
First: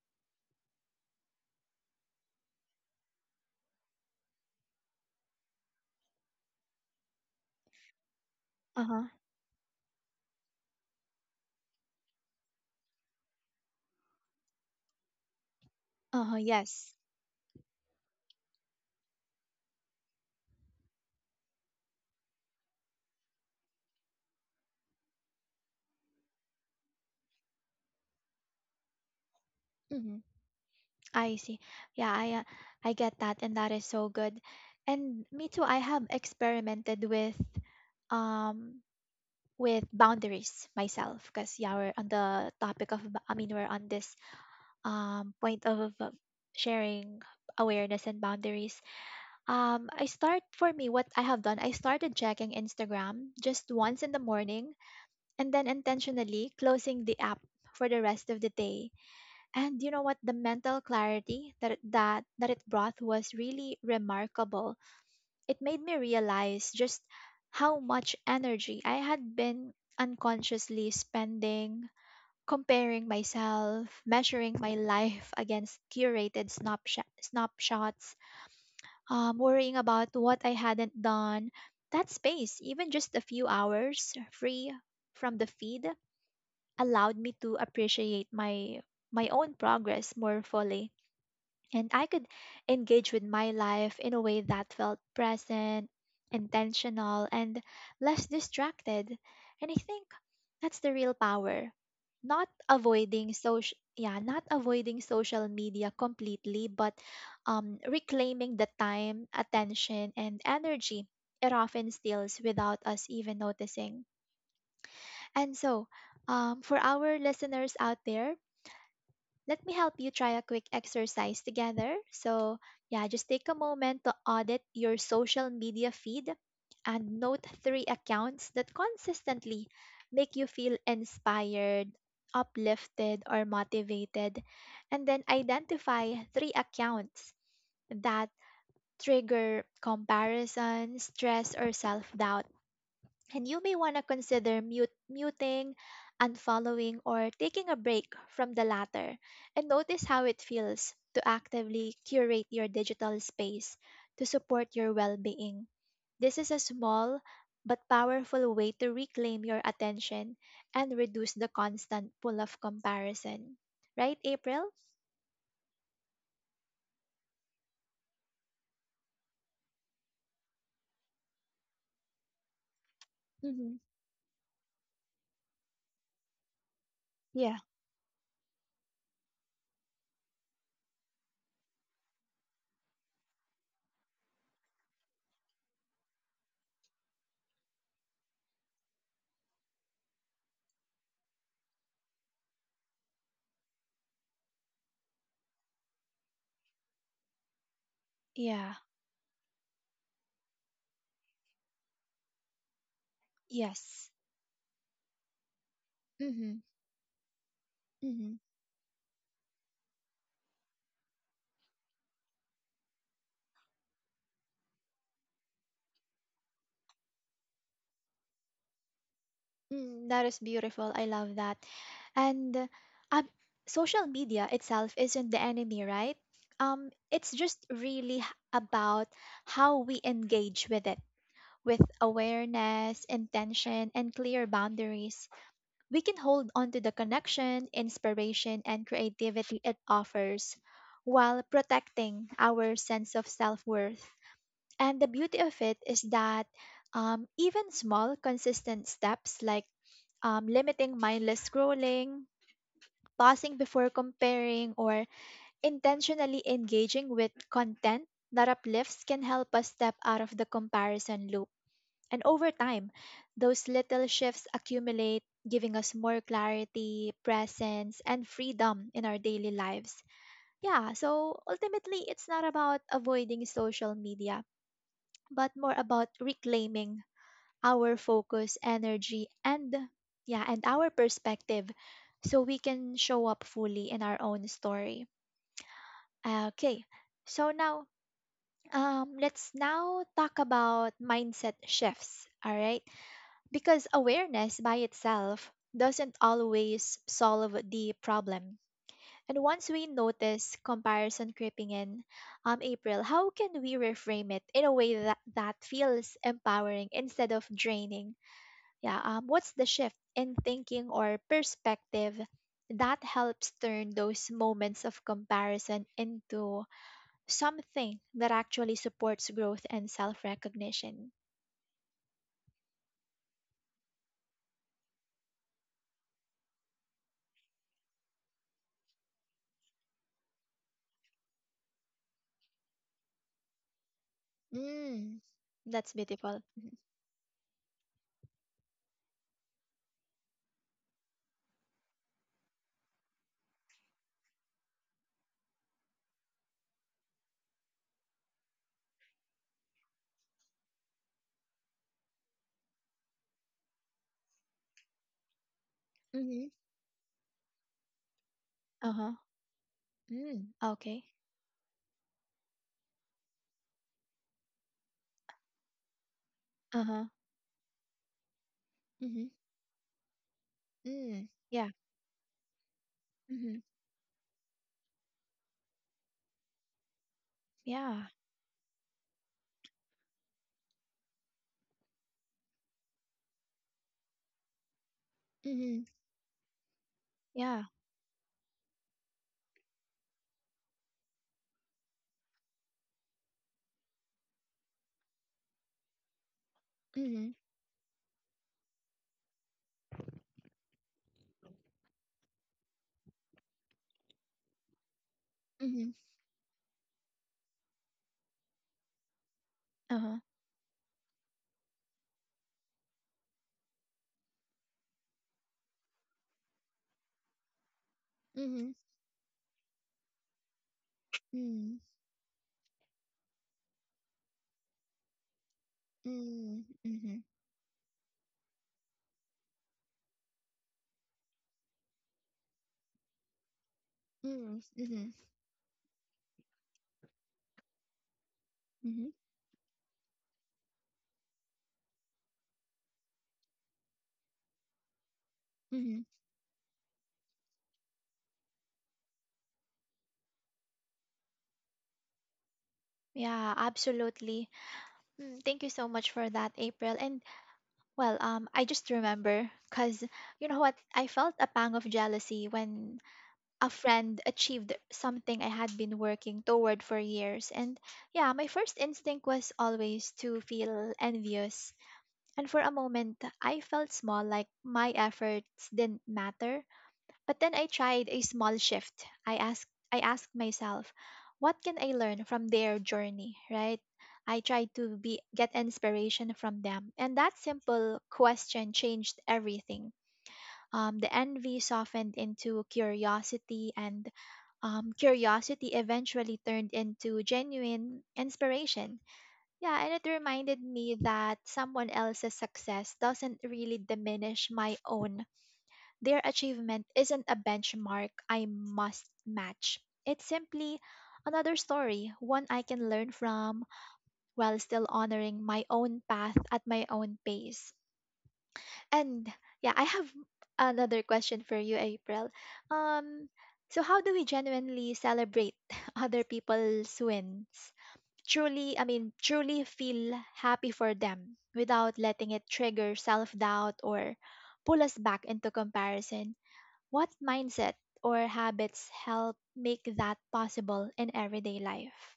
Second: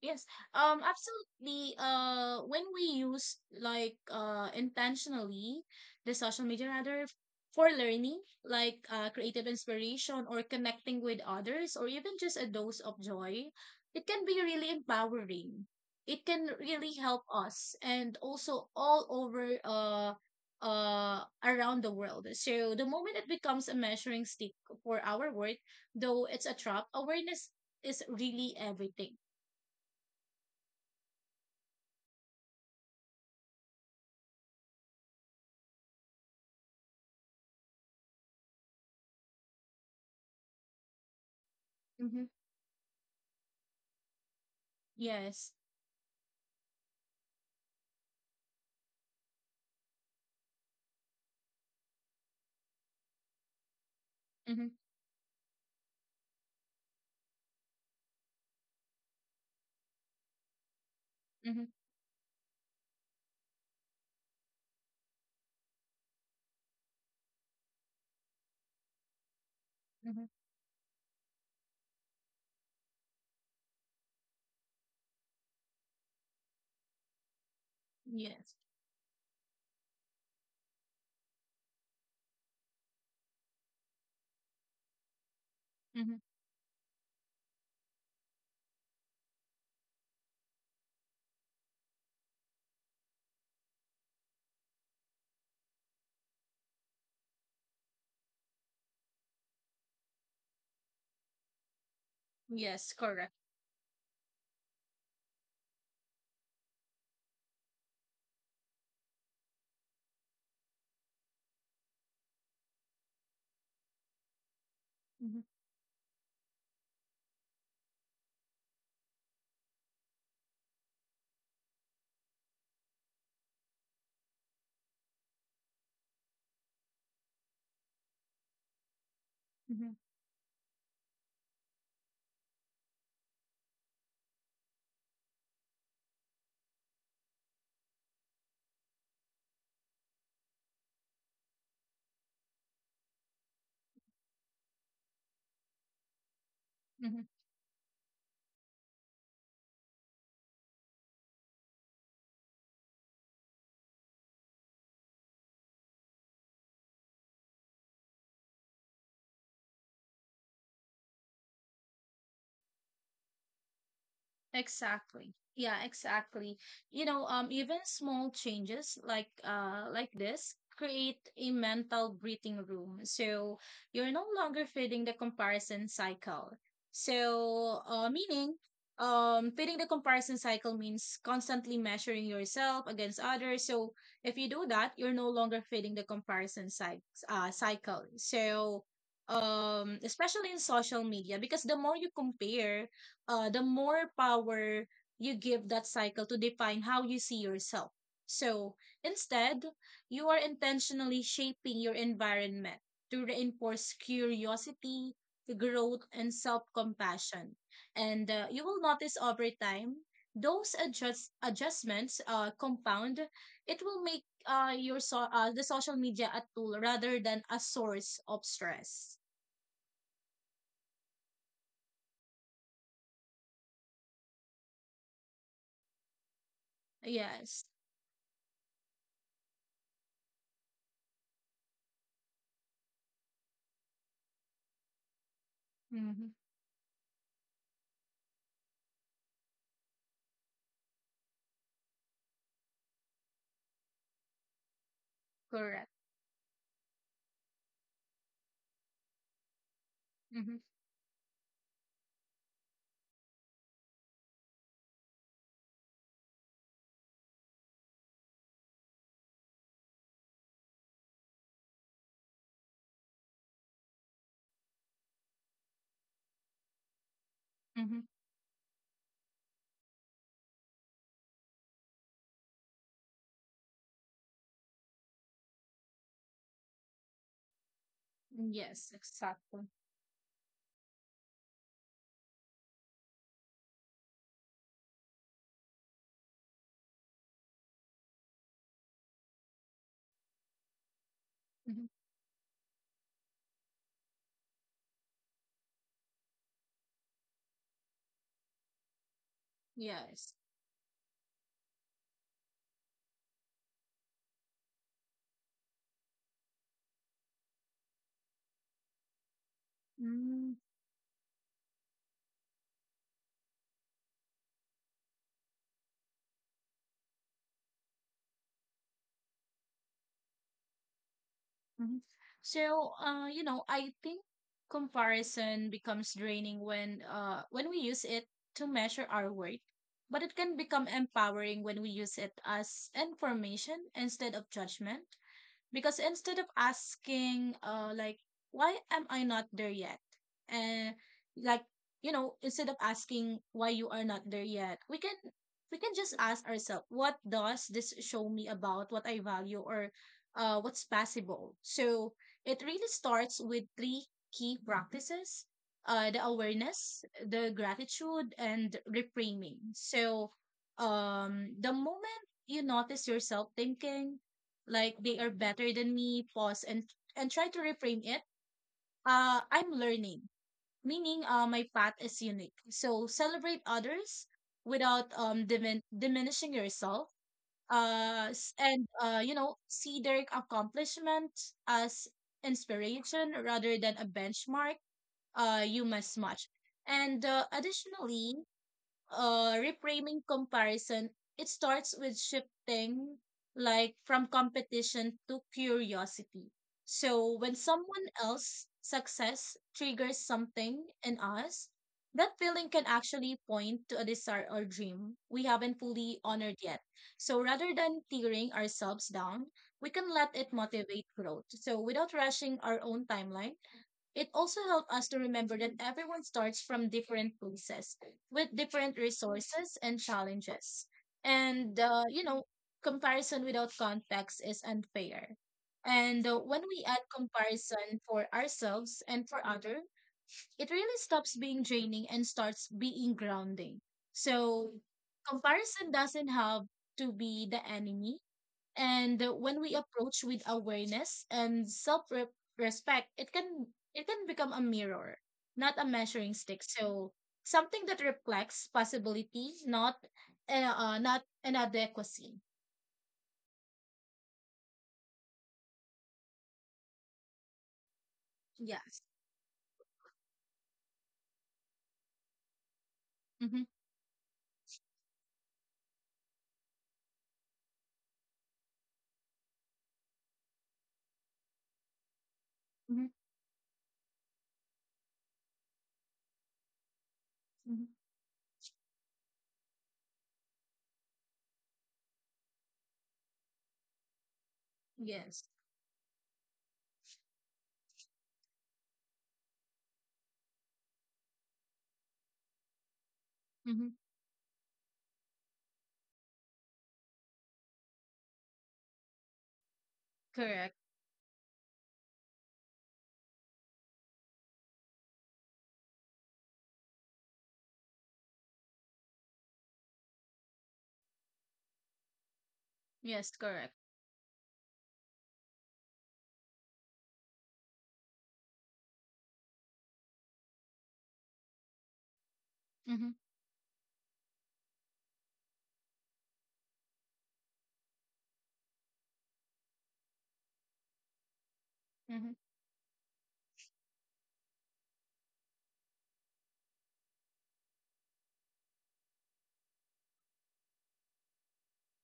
Yes, absolutely. When we use intentionally the social media rather for learning, Uh huh. Creative inspiration or connecting with others or even just a dose of joy, it can be really empowering. Uh It huh. can really Yes. help us and also all over around the world. So the moment it becomes a measuring stick for our work, though it's a trap, awareness is really everything. Mm-hmm. I see. Yeah, I get that, and that is so good. And me too. I have experimented with um with boundaries myself, because yeah, we're on Mhm. the topic of we're on this Yes. point of sharing awareness and boundaries. Um I start for me what I have done I started checking Instagram just once in the morning Mhm. and then intentionally closing the app for the rest of the day. And you know what, the mental clarity that Mhm. That it brought was really remarkable. It made me realize just how much energy I had been Mhm. unconsciously spending comparing myself, measuring my life against curated snapshots, Yes. Worrying about what I hadn't done. That space, even just a few hours free from the feed, Mhm. allowed me to appreciate my own progress more fully, and I could engage with my life in a way that felt present, intentional, and less distracted. And I think that's the real power. Yes, correct. Not avoiding social media completely, but reclaiming the time, attention, and energy it often steals without us even noticing. Mhm. And so, for our listeners out there, let me help you try a quick exercise together. So, yeah, just take a moment to audit your social media feed and note three accounts that consistently Mhm. make you feel inspired, uplifted, or motivated. And then identify three accounts that trigger comparison, stress, or self doubt. And you may want to consider muting, unfollowing, Mhm. or taking a break from the latter. And notice how it feels to actively curate your digital space to support your well being. This is a small but powerful way to reclaim your attention and reduce the constant pull of comparison. Right, April? Exactly. Yeah, exactly. You know, even small changes like this create a mental breathing room. So Mm-hmm. you're no longer feeding the comparison cycle. Yeah, So meaning feeding the comparison cycle means constantly measuring yourself against others. So if you do that, you're no longer feeding the cycle. So especially in social media because the more you compare the more power you give that cycle to define how you see yourself. yeah, So instead, you are intentionally shaping your environment to reinforce yes. curiosity, growth, and Mm-hmm. self compassion. Mm-hmm. And you will notice over time, those adjustments compound. It will make your the social media a tool rather than a source of stress. Mm, that is beautiful. I love that. And um, social media itself isn't the enemy, right? Um, it's just Yes. really h- about how we engage with it. With awareness, intention, and clear boundaries, we can Mm-hmm. hold on to the connection, inspiration, and creativity it offers while protecting our sense of self worth. And the beauty of it Correct. is that even small, consistent steps like limiting mindless scrolling, pausing before comparing, or intentionally engaging with content that uplifts can help us step out of the comparison loop. And over time, those little shifts accumulate, giving us more clarity, presence, Mm-hmm. and freedom in our daily lives. Yeah, so ultimately, it's not about avoiding social media, but more about reclaiming our focus, Yes, energy, exactly. and yeah, and our perspective so we can show up fully in our own story. Okay. So now let's now talk about mindset Hmm. shifts, all right? Because awareness by itself doesn't always solve the problem. And once we Yes. notice comparison creeping in, April, how can we reframe it in a way that feels empowering instead of draining? Yeah, what's the shift in Mm-hmm. thinking or perspective that helps turn those moments of comparison into something that actually supports growth and self recognition? So, you know, I think comparison becomes draining when we use it to measure our worth, but it can become empowering when we use it as information instead of judgment. Mm, that's Because beautiful. instead of asking why am I not there yet and like you know instead of asking why you are not there yet we can just ask ourselves what does this show me about what I value or what's possible. So it really starts with three key practices, the Mm-hmm. awareness, the gratitude, and Uh huh. reframing. So Mm, okay. The moment you notice yourself thinking like they are better than me, pause Uh and huh. and try to reframe it. Mm-hmm. I'm learning, Mm, meaning yeah. my path is unique. So Mm-hmm. celebrate others without diminishing yourself. Yeah. S- and you know, see their accomplishment as inspiration rather than a benchmark. Mm-hmm. You must match. And Yeah. additionally, reframing comparison, it starts with shifting like from competition to curiosity. Mm-hmm. So when someone else success triggers something in us, that feeling can actually point to a desire or dream we haven't Mm-hmm. fully honored yet. So rather than tearing ourselves down, we Uh can huh. let it motivate growth. So without rushing our own timeline, it also helped us to remember that everyone starts from different places with Mm-hmm. different resources and challenges. Mm-hmm. And, you know, comparison without context is unfair. And when Mm-hmm. we add Mm, comparison for ourselves and for other, it really stops being draining and starts being grounding. So Mm-hmm. comparison doesn't have to be the enemy. Mm-hmm. And when we approach with awareness and self respect, it can become a mirror, not a Mm-hmm. measuring stick. So something that reflects possibility, not not inadequacy. Yeah, absolutely. Mm, thank you so much for that, April. And well, I just Yes. remember because you know what? I felt a pang of jealousy when Mm-hmm, a friend achieved something I had been working toward for years. And yeah, my first instinct was always to feel envious. And for a mm-hmm, moment, I felt small, like my efforts didn't matter. But then I tried mm-hmm. a small shift. I asked myself, what can I learn from their journey, right? I tried to be Yes. get inspiration from them. And that simple question changed everything. The envy softened into curiosity Mm-hmm. and curiosity eventually turned into genuine inspiration. Yeah, and it reminded Correct. me that someone else's success doesn't really diminish my own. Their achievement isn't a benchmark I must match. It's simply another story, one I can learn Yes. from Correct. while still honoring my own path at my own pace. And yeah, I have another question for you, April. Mm-hmm, Um, so how do we genuinely celebrate other people's wins? Truly, I mean, truly feel happy for them without letting mm-hmm. it trigger self doubt or pull us back into comparison. What mindset or habits help make that possible in everyday life?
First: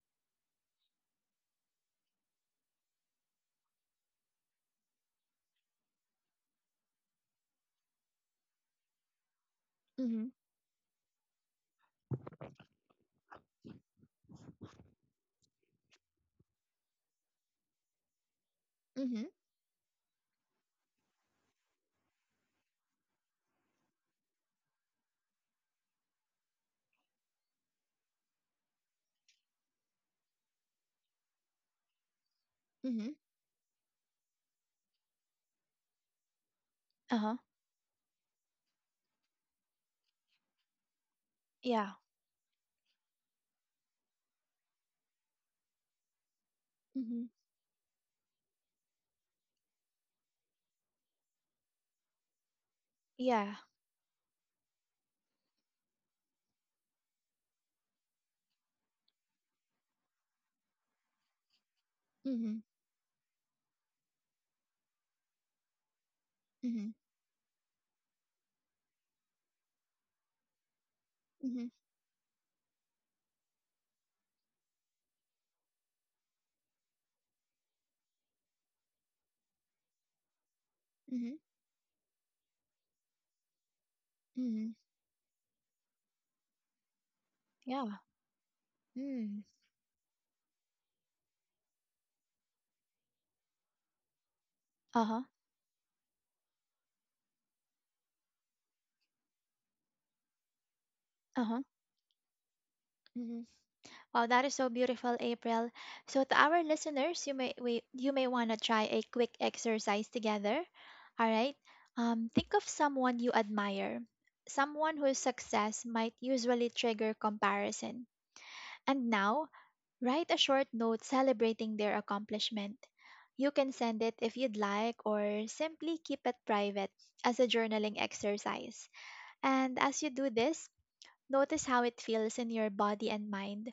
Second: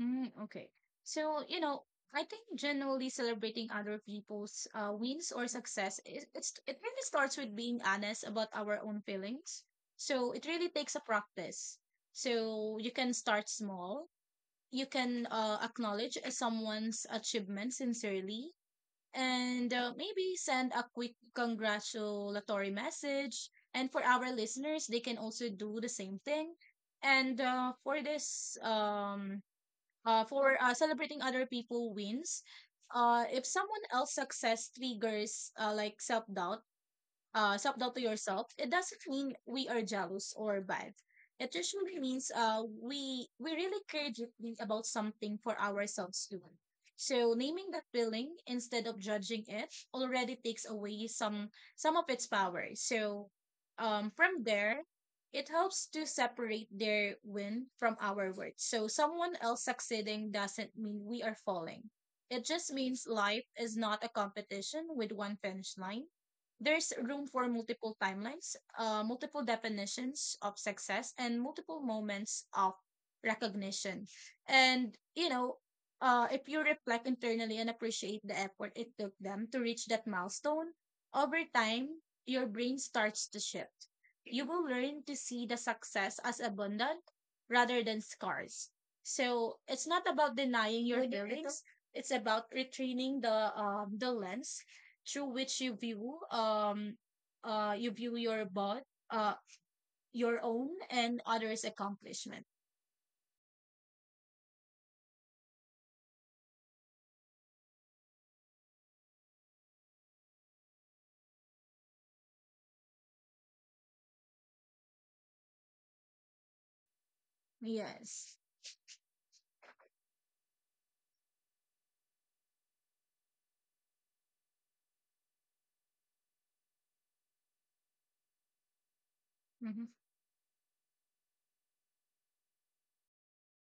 Mm, okay. So, you know, I think generally celebrating other people's wins or success, it really starts with being honest about our own feelings. Mhm. So, it really takes a practice. So, you can start small, you can acknowledge someone's achievement sincerely, Mhm. and maybe send a quick congratulatory message. And for our listeners, they can also do the same thing. And for this, for celebrating other people wins, Mhm. If someone else success triggers Uh huh. Self doubt to yourself, it doesn't mean we are jealous or bad. It Yeah. usually means uh, we really care deeply about something for ourselves too. Mhm. So naming that feeling instead of judging it already takes away some of its power. So Yeah. From there, it helps to separate their win from our worth. So someone else succeeding doesn't mean we are falling. It Mhm. just means life is not a competition with one finish line. There's Mhm. room for multiple timelines, multiple definitions of success, and Mhm. multiple moments of recognition. And, you know, if you reflect internally and appreciate the effort it took them to reach that milestone, over Mhm. time, your brain starts to shift. You will Mhm. learn to see the success as abundant rather than Yeah. scars. Mm. So it's not about denying your Would ito? Feelings. It's about retraining the lens Uh through huh. which you view your bot uh your own and Uh others huh. accomplishment. Mhm. Wow, that is so beautiful, April. So to our listeners, you may want to try a quick exercise together. All right. Think of someone you admire, someone whose success might usually trigger comparison. Yes. And now, write a short note celebrating their accomplishment. You can send it if you'd like or simply keep it private as a journaling exercise. And Hmm. as you do this, notice how it feels in your body and mind.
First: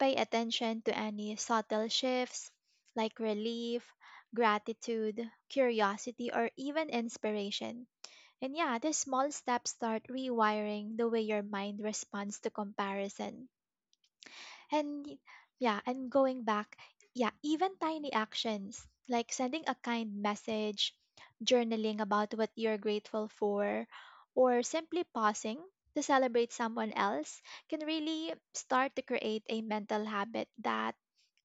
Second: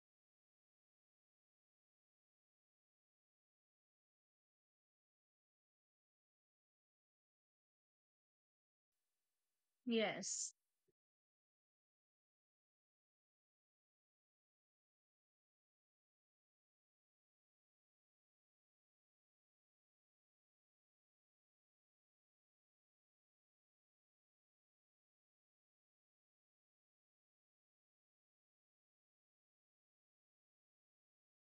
Pay attention to any subtle shifts like relief, gratitude, curiosity, or even inspiration. And yeah, these small steps start Yes. rewiring the way your mind responds to comparison. And yeah, and going back, yeah, even tiny actions like sending a kind message, journaling about what you're grateful for, or simply pausing to celebrate someone else can really start to create a mental habit that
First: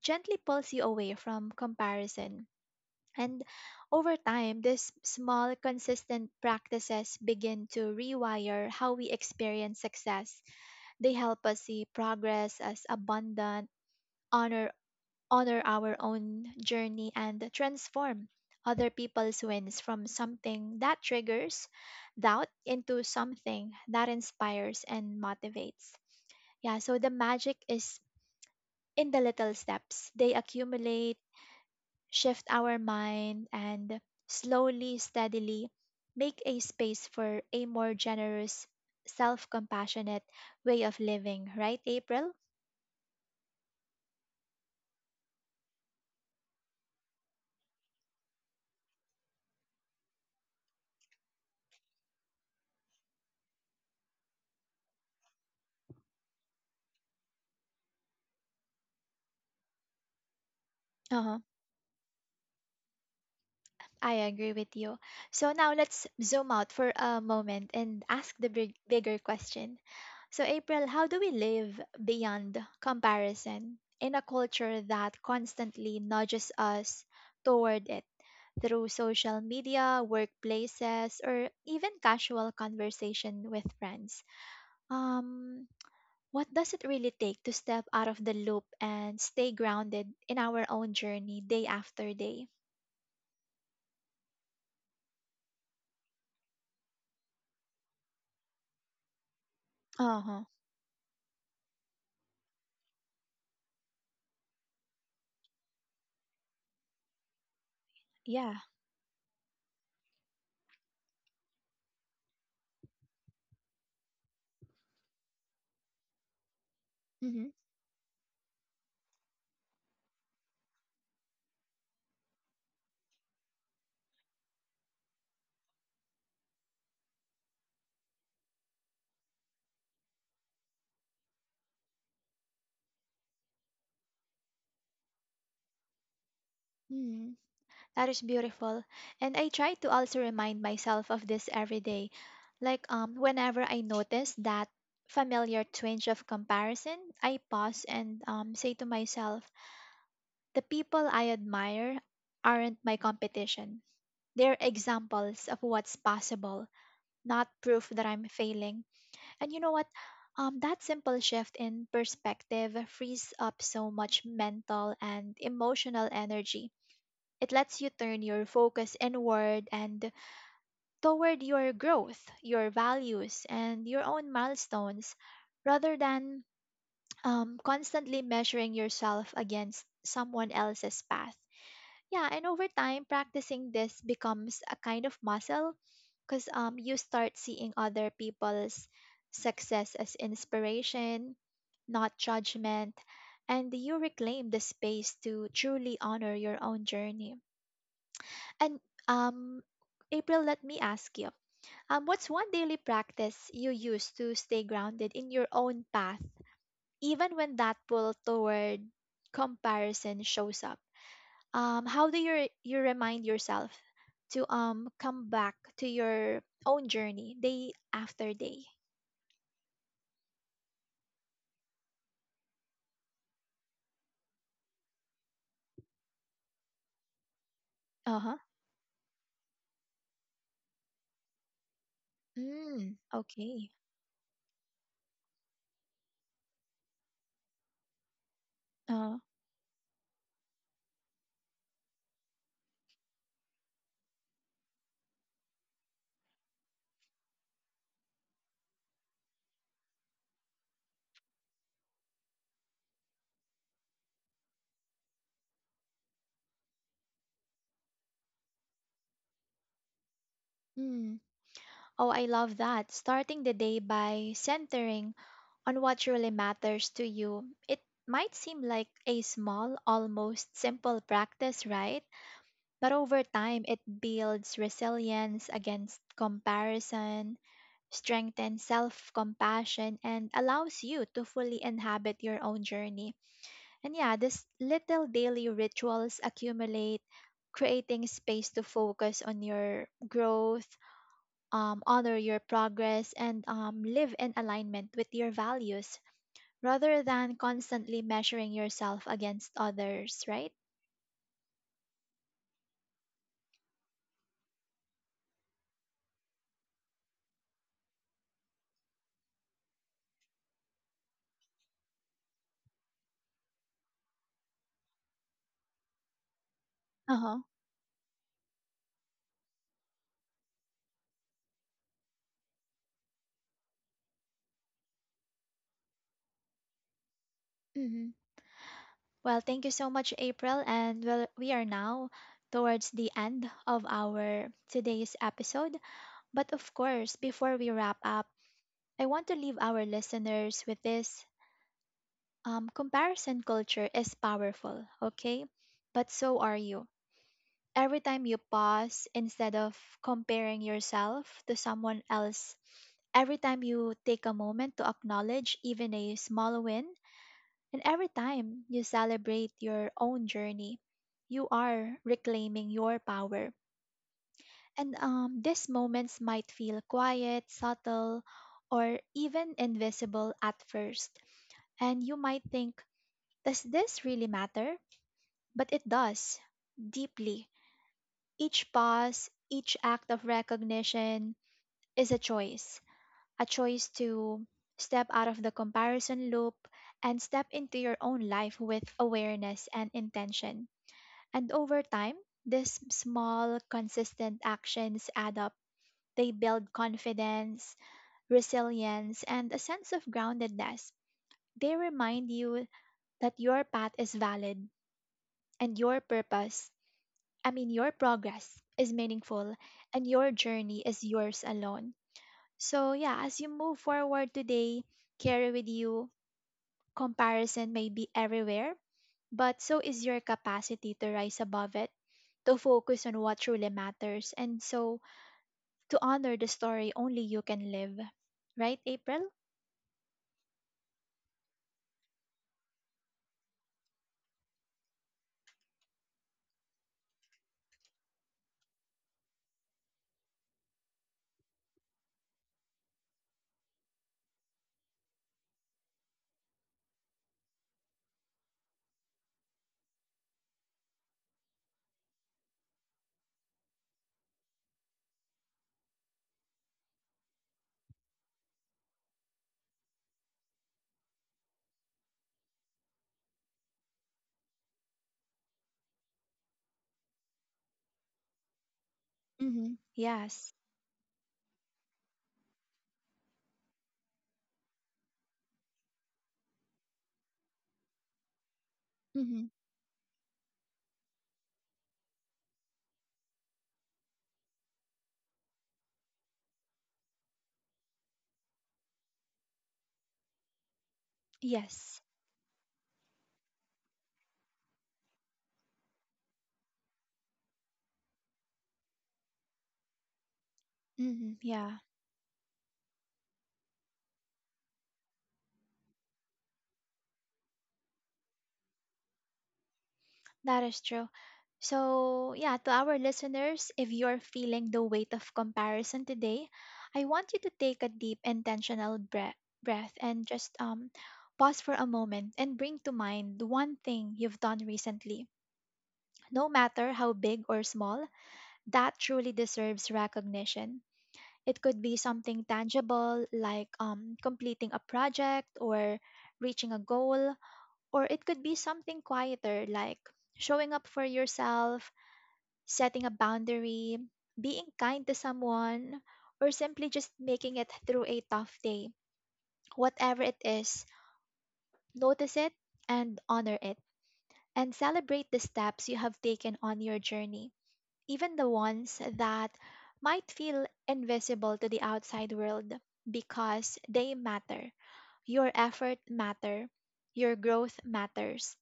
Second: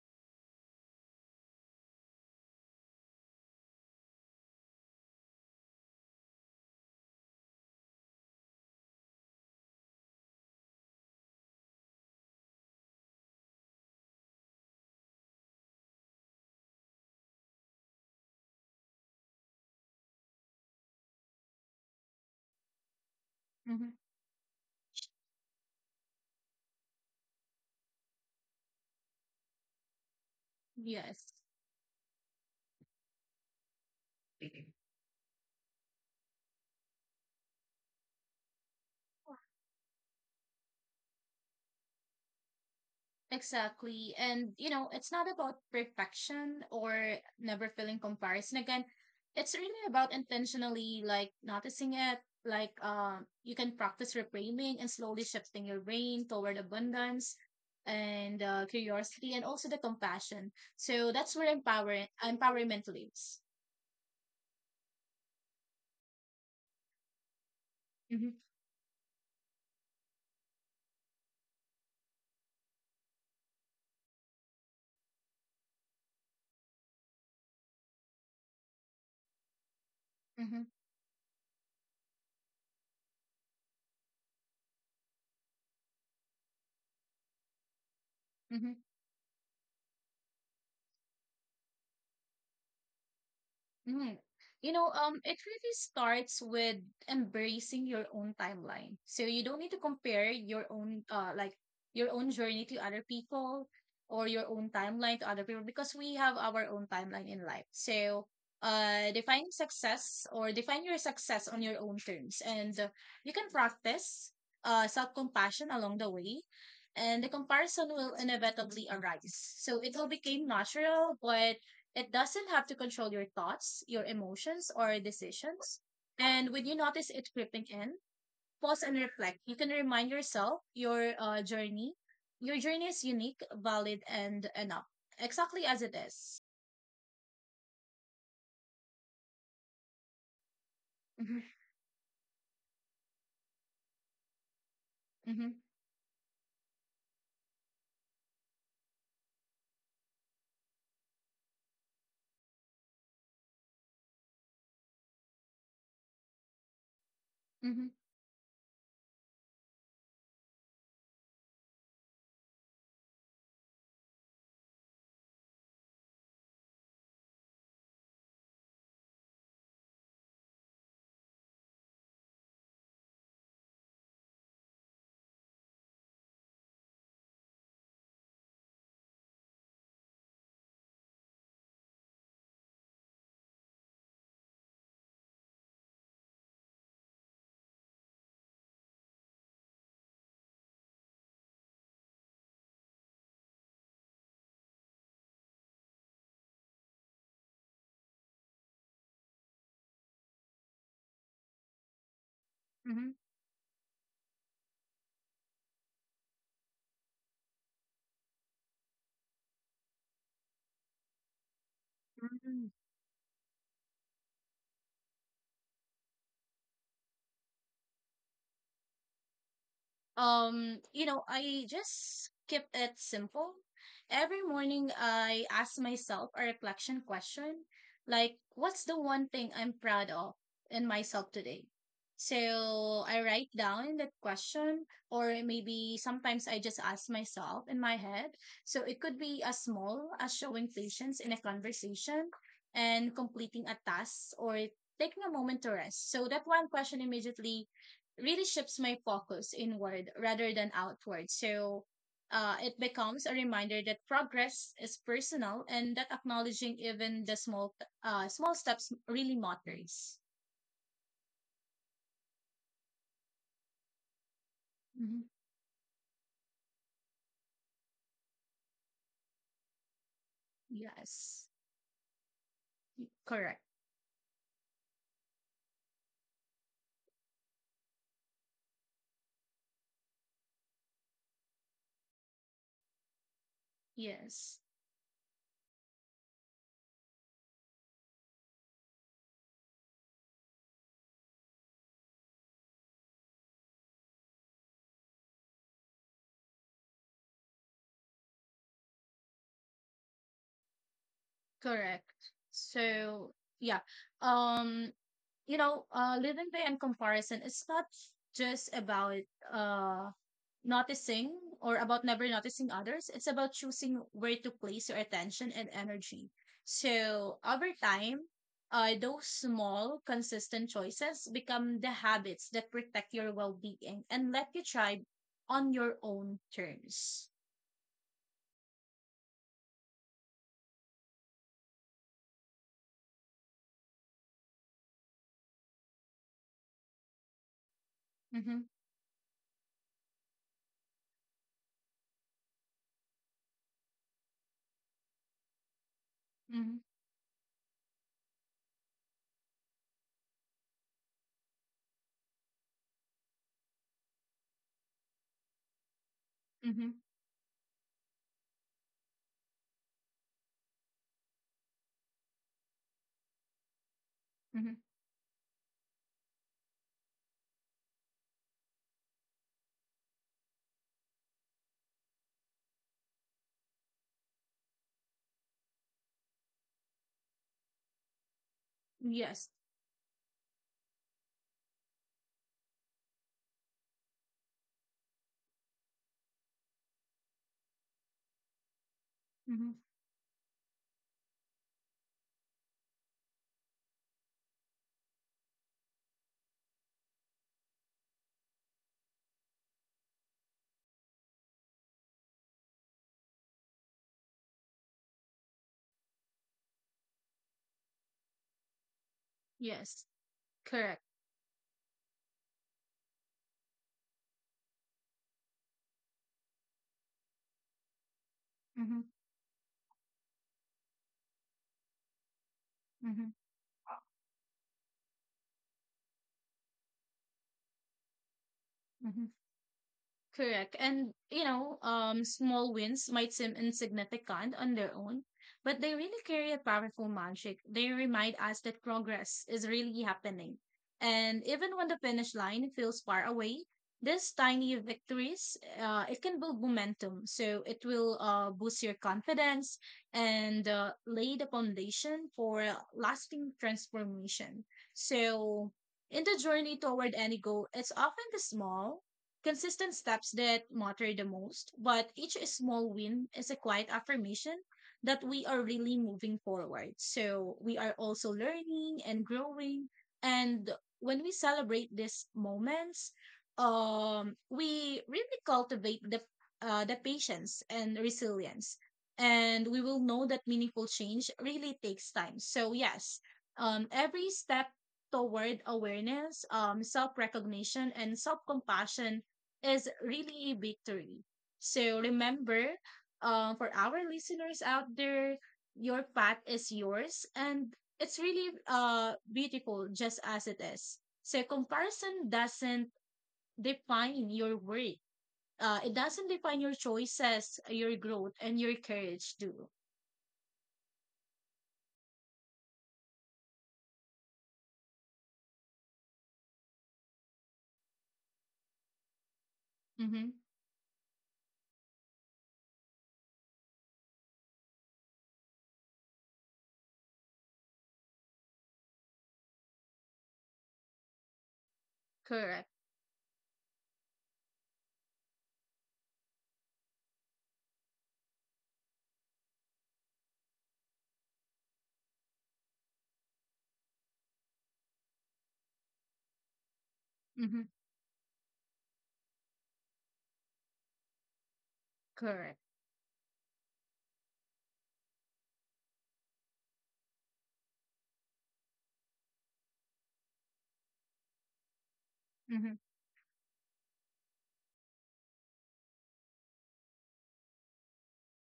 gently pulls you away from comparison, and over time, these small, consistent practices begin to rewire how we experience success. They help us see progress as abundant, honor, honor our own journey, and transform other people's wins from something that triggers doubt into something Hmm. that inspires and motivates. Yeah, so the magic is in the little steps. They accumulate, Yes. shift our mind, and slowly, steadily make a space for a more generous, self compassionate way of living, right, April? Exactly. And, you know, it's not about perfection or never feeling comparison. Again, it's really about intentionally like noticing it. Like you can practice reframing and slowly shifting your brain toward abundance and curiosity and also the compassion. Uh huh. So that's where empowerment lives. I agree with you. So now let's zoom out for a moment and ask the Mm-hmm, bigger question. So, April, how do we live beyond comparison in a culture that constantly nudges us toward it through social media, mm-hmm, workplaces, or even casual conversation with friends? Um, what does it really take to step out of the loop mm-hmm. and stay grounded in our own journey day after day? Mm. You know, it really starts with embracing your own timeline. So you don't need to Uh huh. compare your own, your own journey to other people or your own timeline to other people because we have our own timeline in life. So, Yeah. Define success or define your success on your own terms, and you can practice self-compassion along the way, and the comparison will inevitably arise. So it will become natural, but it doesn't have to control your thoughts, your emotions, or decisions. And when you notice it creeping in, pause and reflect. You can remind yourself your journey. Your journey is unique, valid, and enough, exactly as it is. Mm, that is beautiful. And I try to also remind myself of this Mm-hmm, every day. Like whenever I notice that familiar mm-hmm, twinge of comparison, I pause and say to myself, the people I admire aren't my competition. They're examples of what's possible, not proof mm-hmm, that I'm failing. And you know what? That simple shift in perspective frees up so much mental and emotional energy. It lets you turn your focus inward and toward your growth, your values, and your own milestones rather than constantly measuring yourself against someone else's path. Yeah, and over time, practicing this becomes a kind of muscle because you start seeing other people's success as inspiration, not judgment, and you reclaim the space to truly honor your own journey. And um, April, let me ask you, what's one daily mm-hmm, practice you use to stay grounded in your own path, even when that pull toward comparison shows up? How do you mm-hmm. you remind yourself to come back to your own journey day after day? You know, I just keep it simple. Every morning, I ask myself a reflection question Uh huh. like, what's the one thing I'm proud of in myself today? Mm, So I write okay. down that question, or maybe sometimes I just ask myself in my head. So it Uh. could be as small as showing patience in a conversation and completing a task or taking a moment to rest. So that one question immediately really shifts my focus inward rather than outward. So it becomes a reminder that progress is personal and that acknowledging even the small steps really matters. Mm. Oh, I love that. Starting the day by centering Hmm. on what truly matters to you. It might seem like a small, almost simple Yes, practice, right? But over correct. time, it builds resilience against comparison, strengthens self compassion, and allows you to fully inhabit your own journey. And yeah, these Yes, little daily rituals accumulate, creating space to focus on your growth, honor your progress, and live in alignment with your values rather than constantly measuring yourself against others, right? correct. So yeah, um, you know, living by in comparison is not just about uh noticing or about never noticing others. It's about choosing where to place your attention and energy. Uh So huh. over time, those small, consistent choices become the habits that protect your well being and let you thrive on your own terms. hmm Well, thank you so much, April. And well, we are now towards the end of our today's episode. But of course, before we wrap up, Mm-hmm. I want to leave our listeners with this. Um, comparison culture is powerful, okay? But so are Mm-hmm. you. Every time you pause, instead of comparing yourself to someone else, every time you take a moment to acknowledge even a small Mm-hmm. win, and every time you celebrate your own journey, you are reclaiming your power. Mm-hmm. And these moments might feel quiet, subtle, or even invisible at first. And you might think, does this really matter? But it does, deeply. Each pause, Yes. each act of recognition is a choice to step out of the comparison loop and step into your own life with Mm-hmm. awareness and intention. And over time, these small, consistent actions add up. They build confidence, resilience, and a sense of groundedness. They remind you that your path is valid and your purpose, I mean, your progress is meaningful, Yes. and your journey Correct. is yours alone. So, yeah, as you move forward today, carry with you: comparison may be everywhere, Mm-hmm. but so is your capacity to rise above it, to focus on Mm-hmm. what truly matters, and so to honor the story only you can live. Right, Mm-hmm. April? Correct. And you know, small wins might seem insignificant on their own, but they really carry a powerful magic. They remind us that progress is really happening. And even when the finish line feels far away, these tiny victories, it can build momentum. So it will boost your confidence and lay the foundation for lasting transformation. So in the journey toward any goal, it's often the small consistent steps that matter the most, but each small win is a quiet affirmation that we are really moving forward. So we are also learning and Mm-hmm. growing. Yes. And when we celebrate these moments, we really cultivate the patience and resilience, Mm-hmm. and we will know that meaningful change really takes time. So yes, every step toward awareness, self recognition, and self compassion is really a victory. So Yes. remember, for our listeners out there, your path is yours and it's really beautiful just as it is. Mm-hmm. So Yeah, comparison doesn't define your worth. It doesn't define your choices, your growth, and your courage do. that is true. So, yeah, to our listeners, if you're feeling the weight of comparison today, I want you to take a deep, intentional breath and Mm-hmm. just pause for a moment and bring to mind the one thing you've done recently. No matter how big or small, that truly deserves recognition. It could be something Correct. tangible like completing a project or reaching a goal, or it could be something quieter like showing up for yourself, setting a boundary, being kind to someone, or simply just making Mm-hmm. it through a tough day. Whatever it is, notice it Correct. and honor it, and celebrate the steps you have taken on your journey, even the ones that might feel invisible to the outside world, Mm-hmm. because they matter. Your effort matter, your growth matters.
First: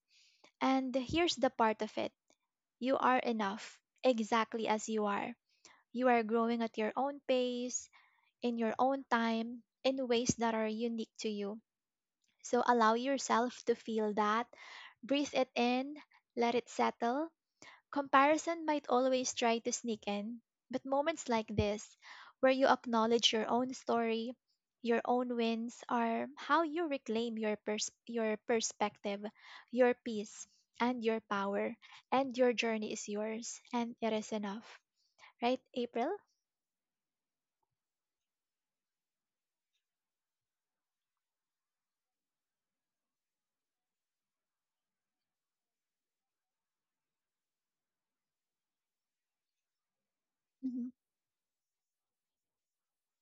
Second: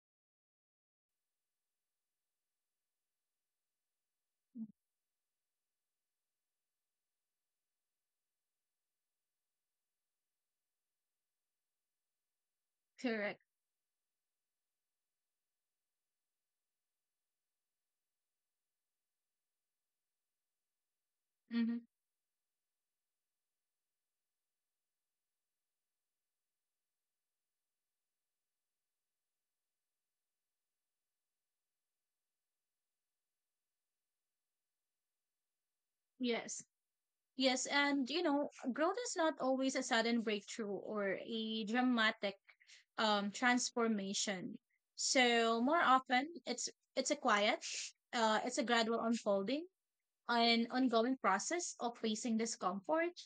And here's the part of it. You are enough, exactly as you are. You are growing at your own pace, in your own time, in ways that are unique to you. So allow Correct. yourself to feel that. Breathe it in, let it settle. Comparison might always try to sneak in, but moments like Mm-hmm. this, where you acknowledge your own story, your own wins, are how you reclaim your perspective, your peace, and your power. And your journey is yours, and it is enough. Right, April? Yes. Yes, and you know, growth is not always a sudden breakthrough or a dramatic transformation. So more often, it's a quiet, it's a gradual unfolding, an ongoing process of facing discomfort,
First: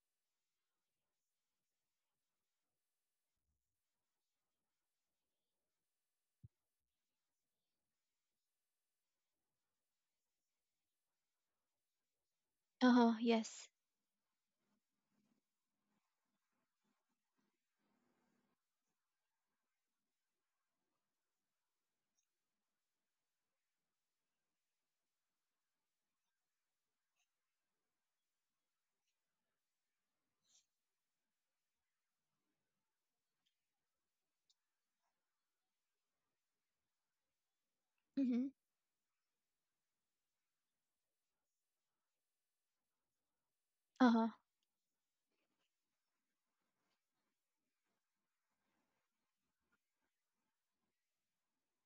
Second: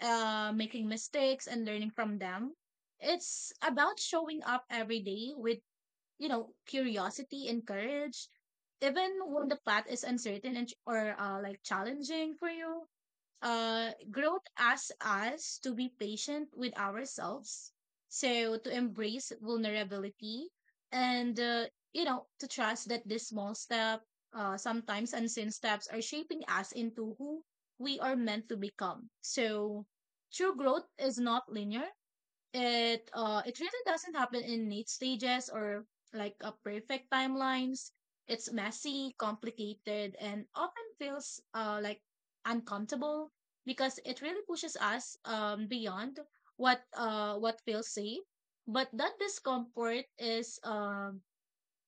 making mistakes, and learning from them. It's about showing up every day with you know curiosity and courage, even when the path is uncertain and ch- or like challenging for you. Uh-huh, yes. Growth asks us to be patient with ourselves. So to embrace vulnerability and, you know, to trust that this small step, sometimes unseen steps are shaping us into who we are meant to become. So true growth is not linear. It really doesn't happen in neat stages or like a perfect timelines. Mm-hmm. It's messy, complicated, and often feels uncomfortable because it Uh-huh, really pushes us beyond what feels safe. But that discomfort is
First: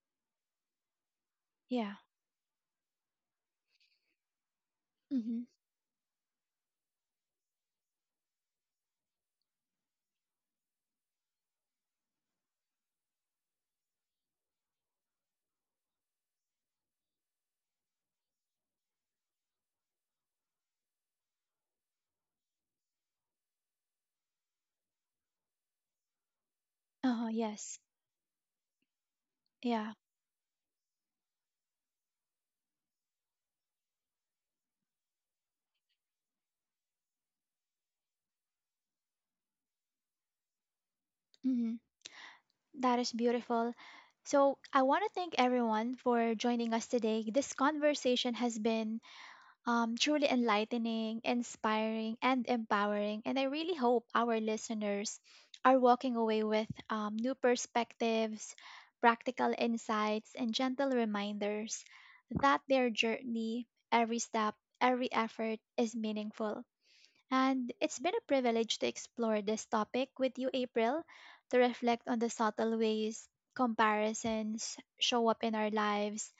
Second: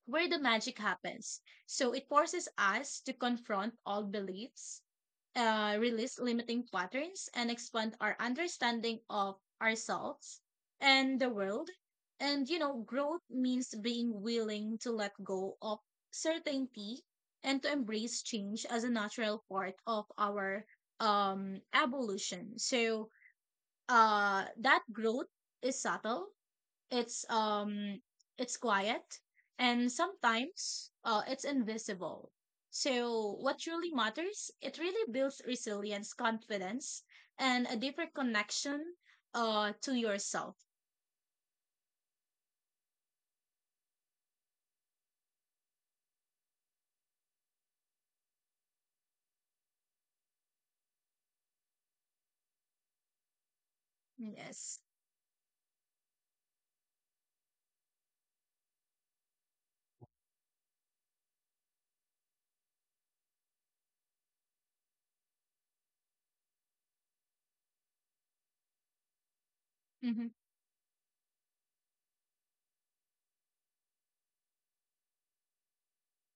where the magic happens. So yeah. it forces us to confront all beliefs, Mm-hmm. Release limiting patterns and expand our understanding of ourselves and the world. And, you know, growth means being willing to let go of certainty and to embrace change as a natural part of our evolution. So, that growth is subtle, it's Uh-huh, yes. um it's quiet and Yeah. sometimes it's invisible. So what truly matters, it really builds resilience, confidence, and a deeper connection to yourself. Mm-hmm. That is beautiful. So I want to thank everyone for joining us today. This conversation has been truly enlightening, inspiring, and empowering. And I really hope our Yes. listeners are walking away with new perspectives, practical insights, and gentle reminders that their journey, every step, every effort is meaningful. And it's been a privilege to explore this topic Mm-hmm. with you, April, to reflect on the subtle ways comparisons show up in our lives,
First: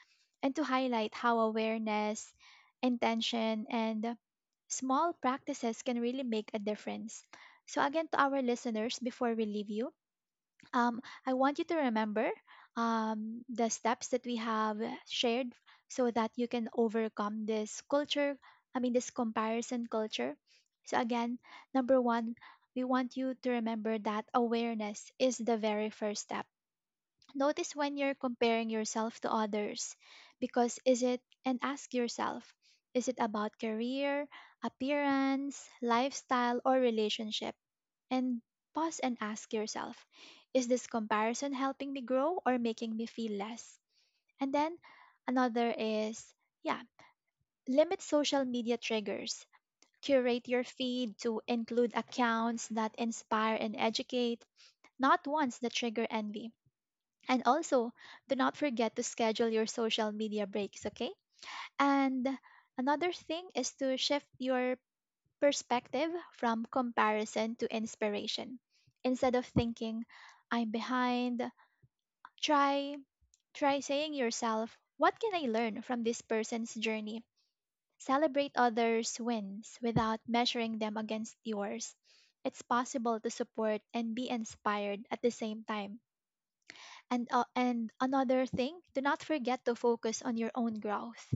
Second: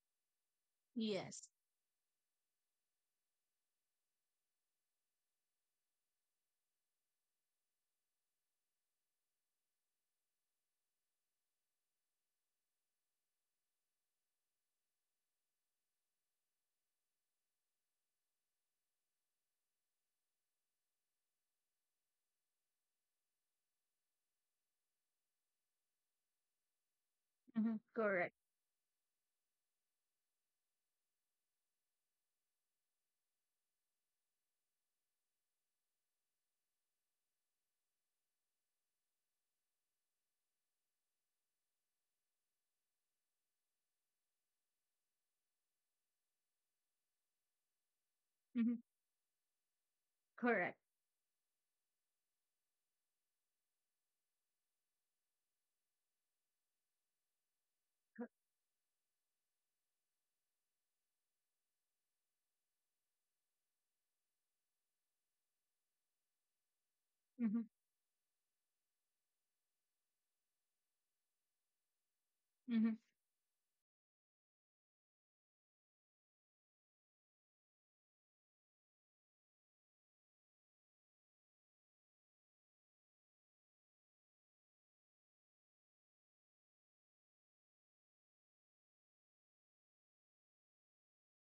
and to highlight how Yes. awareness, intention, and small practices can really make a difference. So, again, to our listeners, before we leave you, um, I want you to remember the steps that we have shared so that you can overcome this culture, I mean, this comparison culture. So, again, number one, we want you to remember that awareness is the very first step. Notice Mm-hmm. when you're Correct. comparing yourself to others, because is it, and ask yourself, is it about career, appearance, lifestyle, or relationship? And pause and ask yourself, is this comparison helping me grow or making me feel less? And then another is, yeah, limit social Mm-hmm. media triggers. Curate your Correct. feed to include accounts that inspire and educate, not ones that trigger envy. And also, do not forget to schedule your social media breaks, okay? And another thing is to shift your perspective from comparison Mm-hmm. to inspiration. Instead of thinking, I'm behind, Mm-hmm. try try saying yourself, what can I learn from this person's journey? Celebrate others' wins without measuring them against yours. It's possible to support and be inspired at the same time. And another thing, do not forget to focus on your own growth.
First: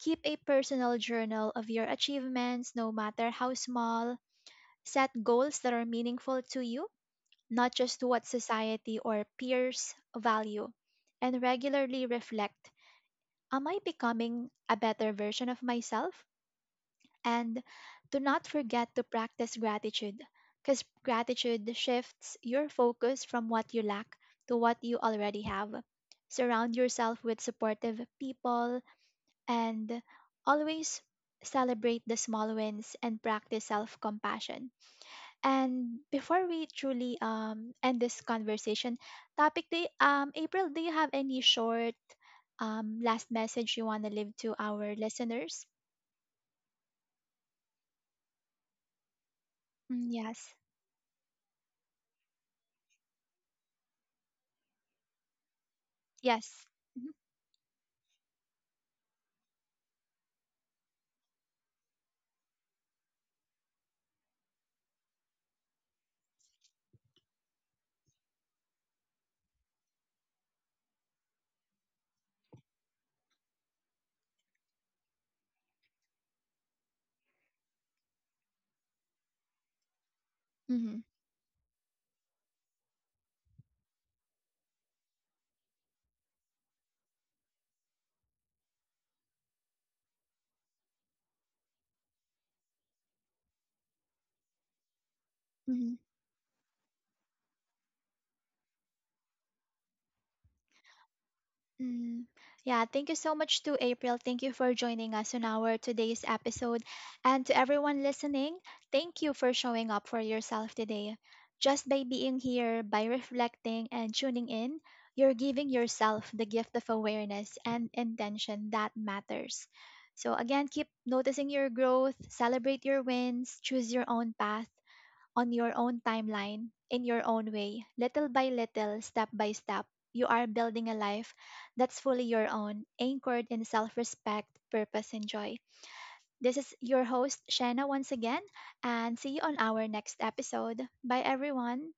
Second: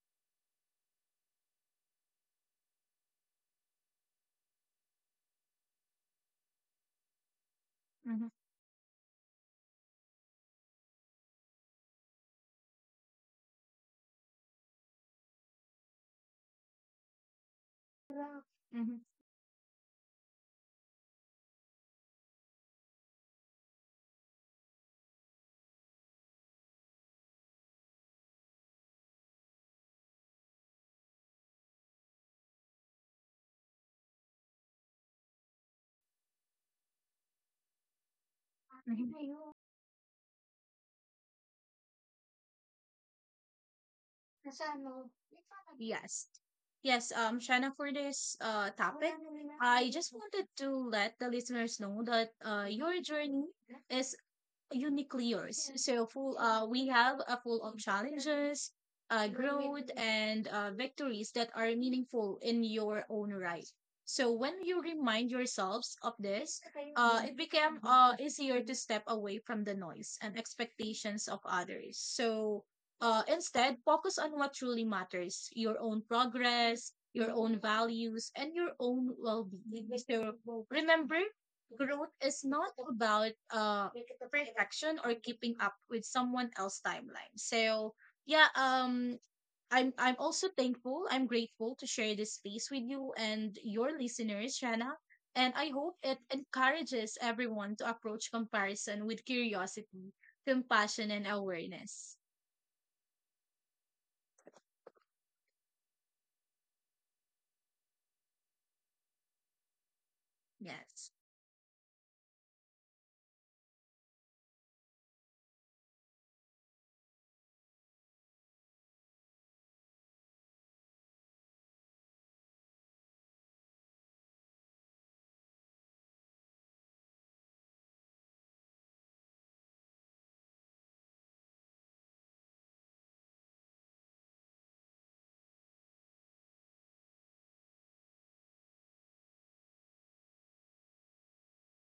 Keep a personal journal of your achievements, no matter how small. Set goals that are meaningful to you, not just what Mm-hmm. society or peers value, and regularly reflect: am I becoming a better version of myself? And do not forget Mm-hmm. to practice gratitude, because gratitude shifts your focus from what you lack to what you already have. Surround yourself with supportive people and always celebrate the small wins and practice self compassion, and before we truly end this conversation, Mm-hmm. topic day, April, do you have any short last message you want to leave to our Kasama. listeners? Yes. Yes, Shanna, for this topic, I Mm, just yes. wanted to let the listeners know that your journey is uniquely yours. So full, Yes. We Mm-hmm. have a full of challenges, growth, and victories that are meaningful in your own right. So when you remind yourselves of this, it became easier to step away from the noise and expectations of others. So instead, focus on what truly matters: your own progress, your own values, and your own well-being. So Mm-hmm. remember growth is not about perfection or keeping up with someone else's timeline. So yeah, I'm also thankful. I'm grateful to share this space with you and your listeners, Shanna. And I Mm-hmm. hope it encourages everyone to approach comparison with curiosity, compassion, and awareness. Mm. Yeah, thank you so much to April. Thank you for joining us on our today's episode. And to everyone listening, thank you for showing up for yourself Yes. today. Just by being here, by reflecting and tuning in, you're giving yourself the gift of awareness and intention that matters. So, again, keep noticing your growth, celebrate your wins, choose your own path, on your own timeline, in your own way, little by little, step by step, you are building a life that's fully your own, anchored in self respect, purpose, and joy. This is your host, Shanna, once again, and see you on our next episode. Bye, everyone.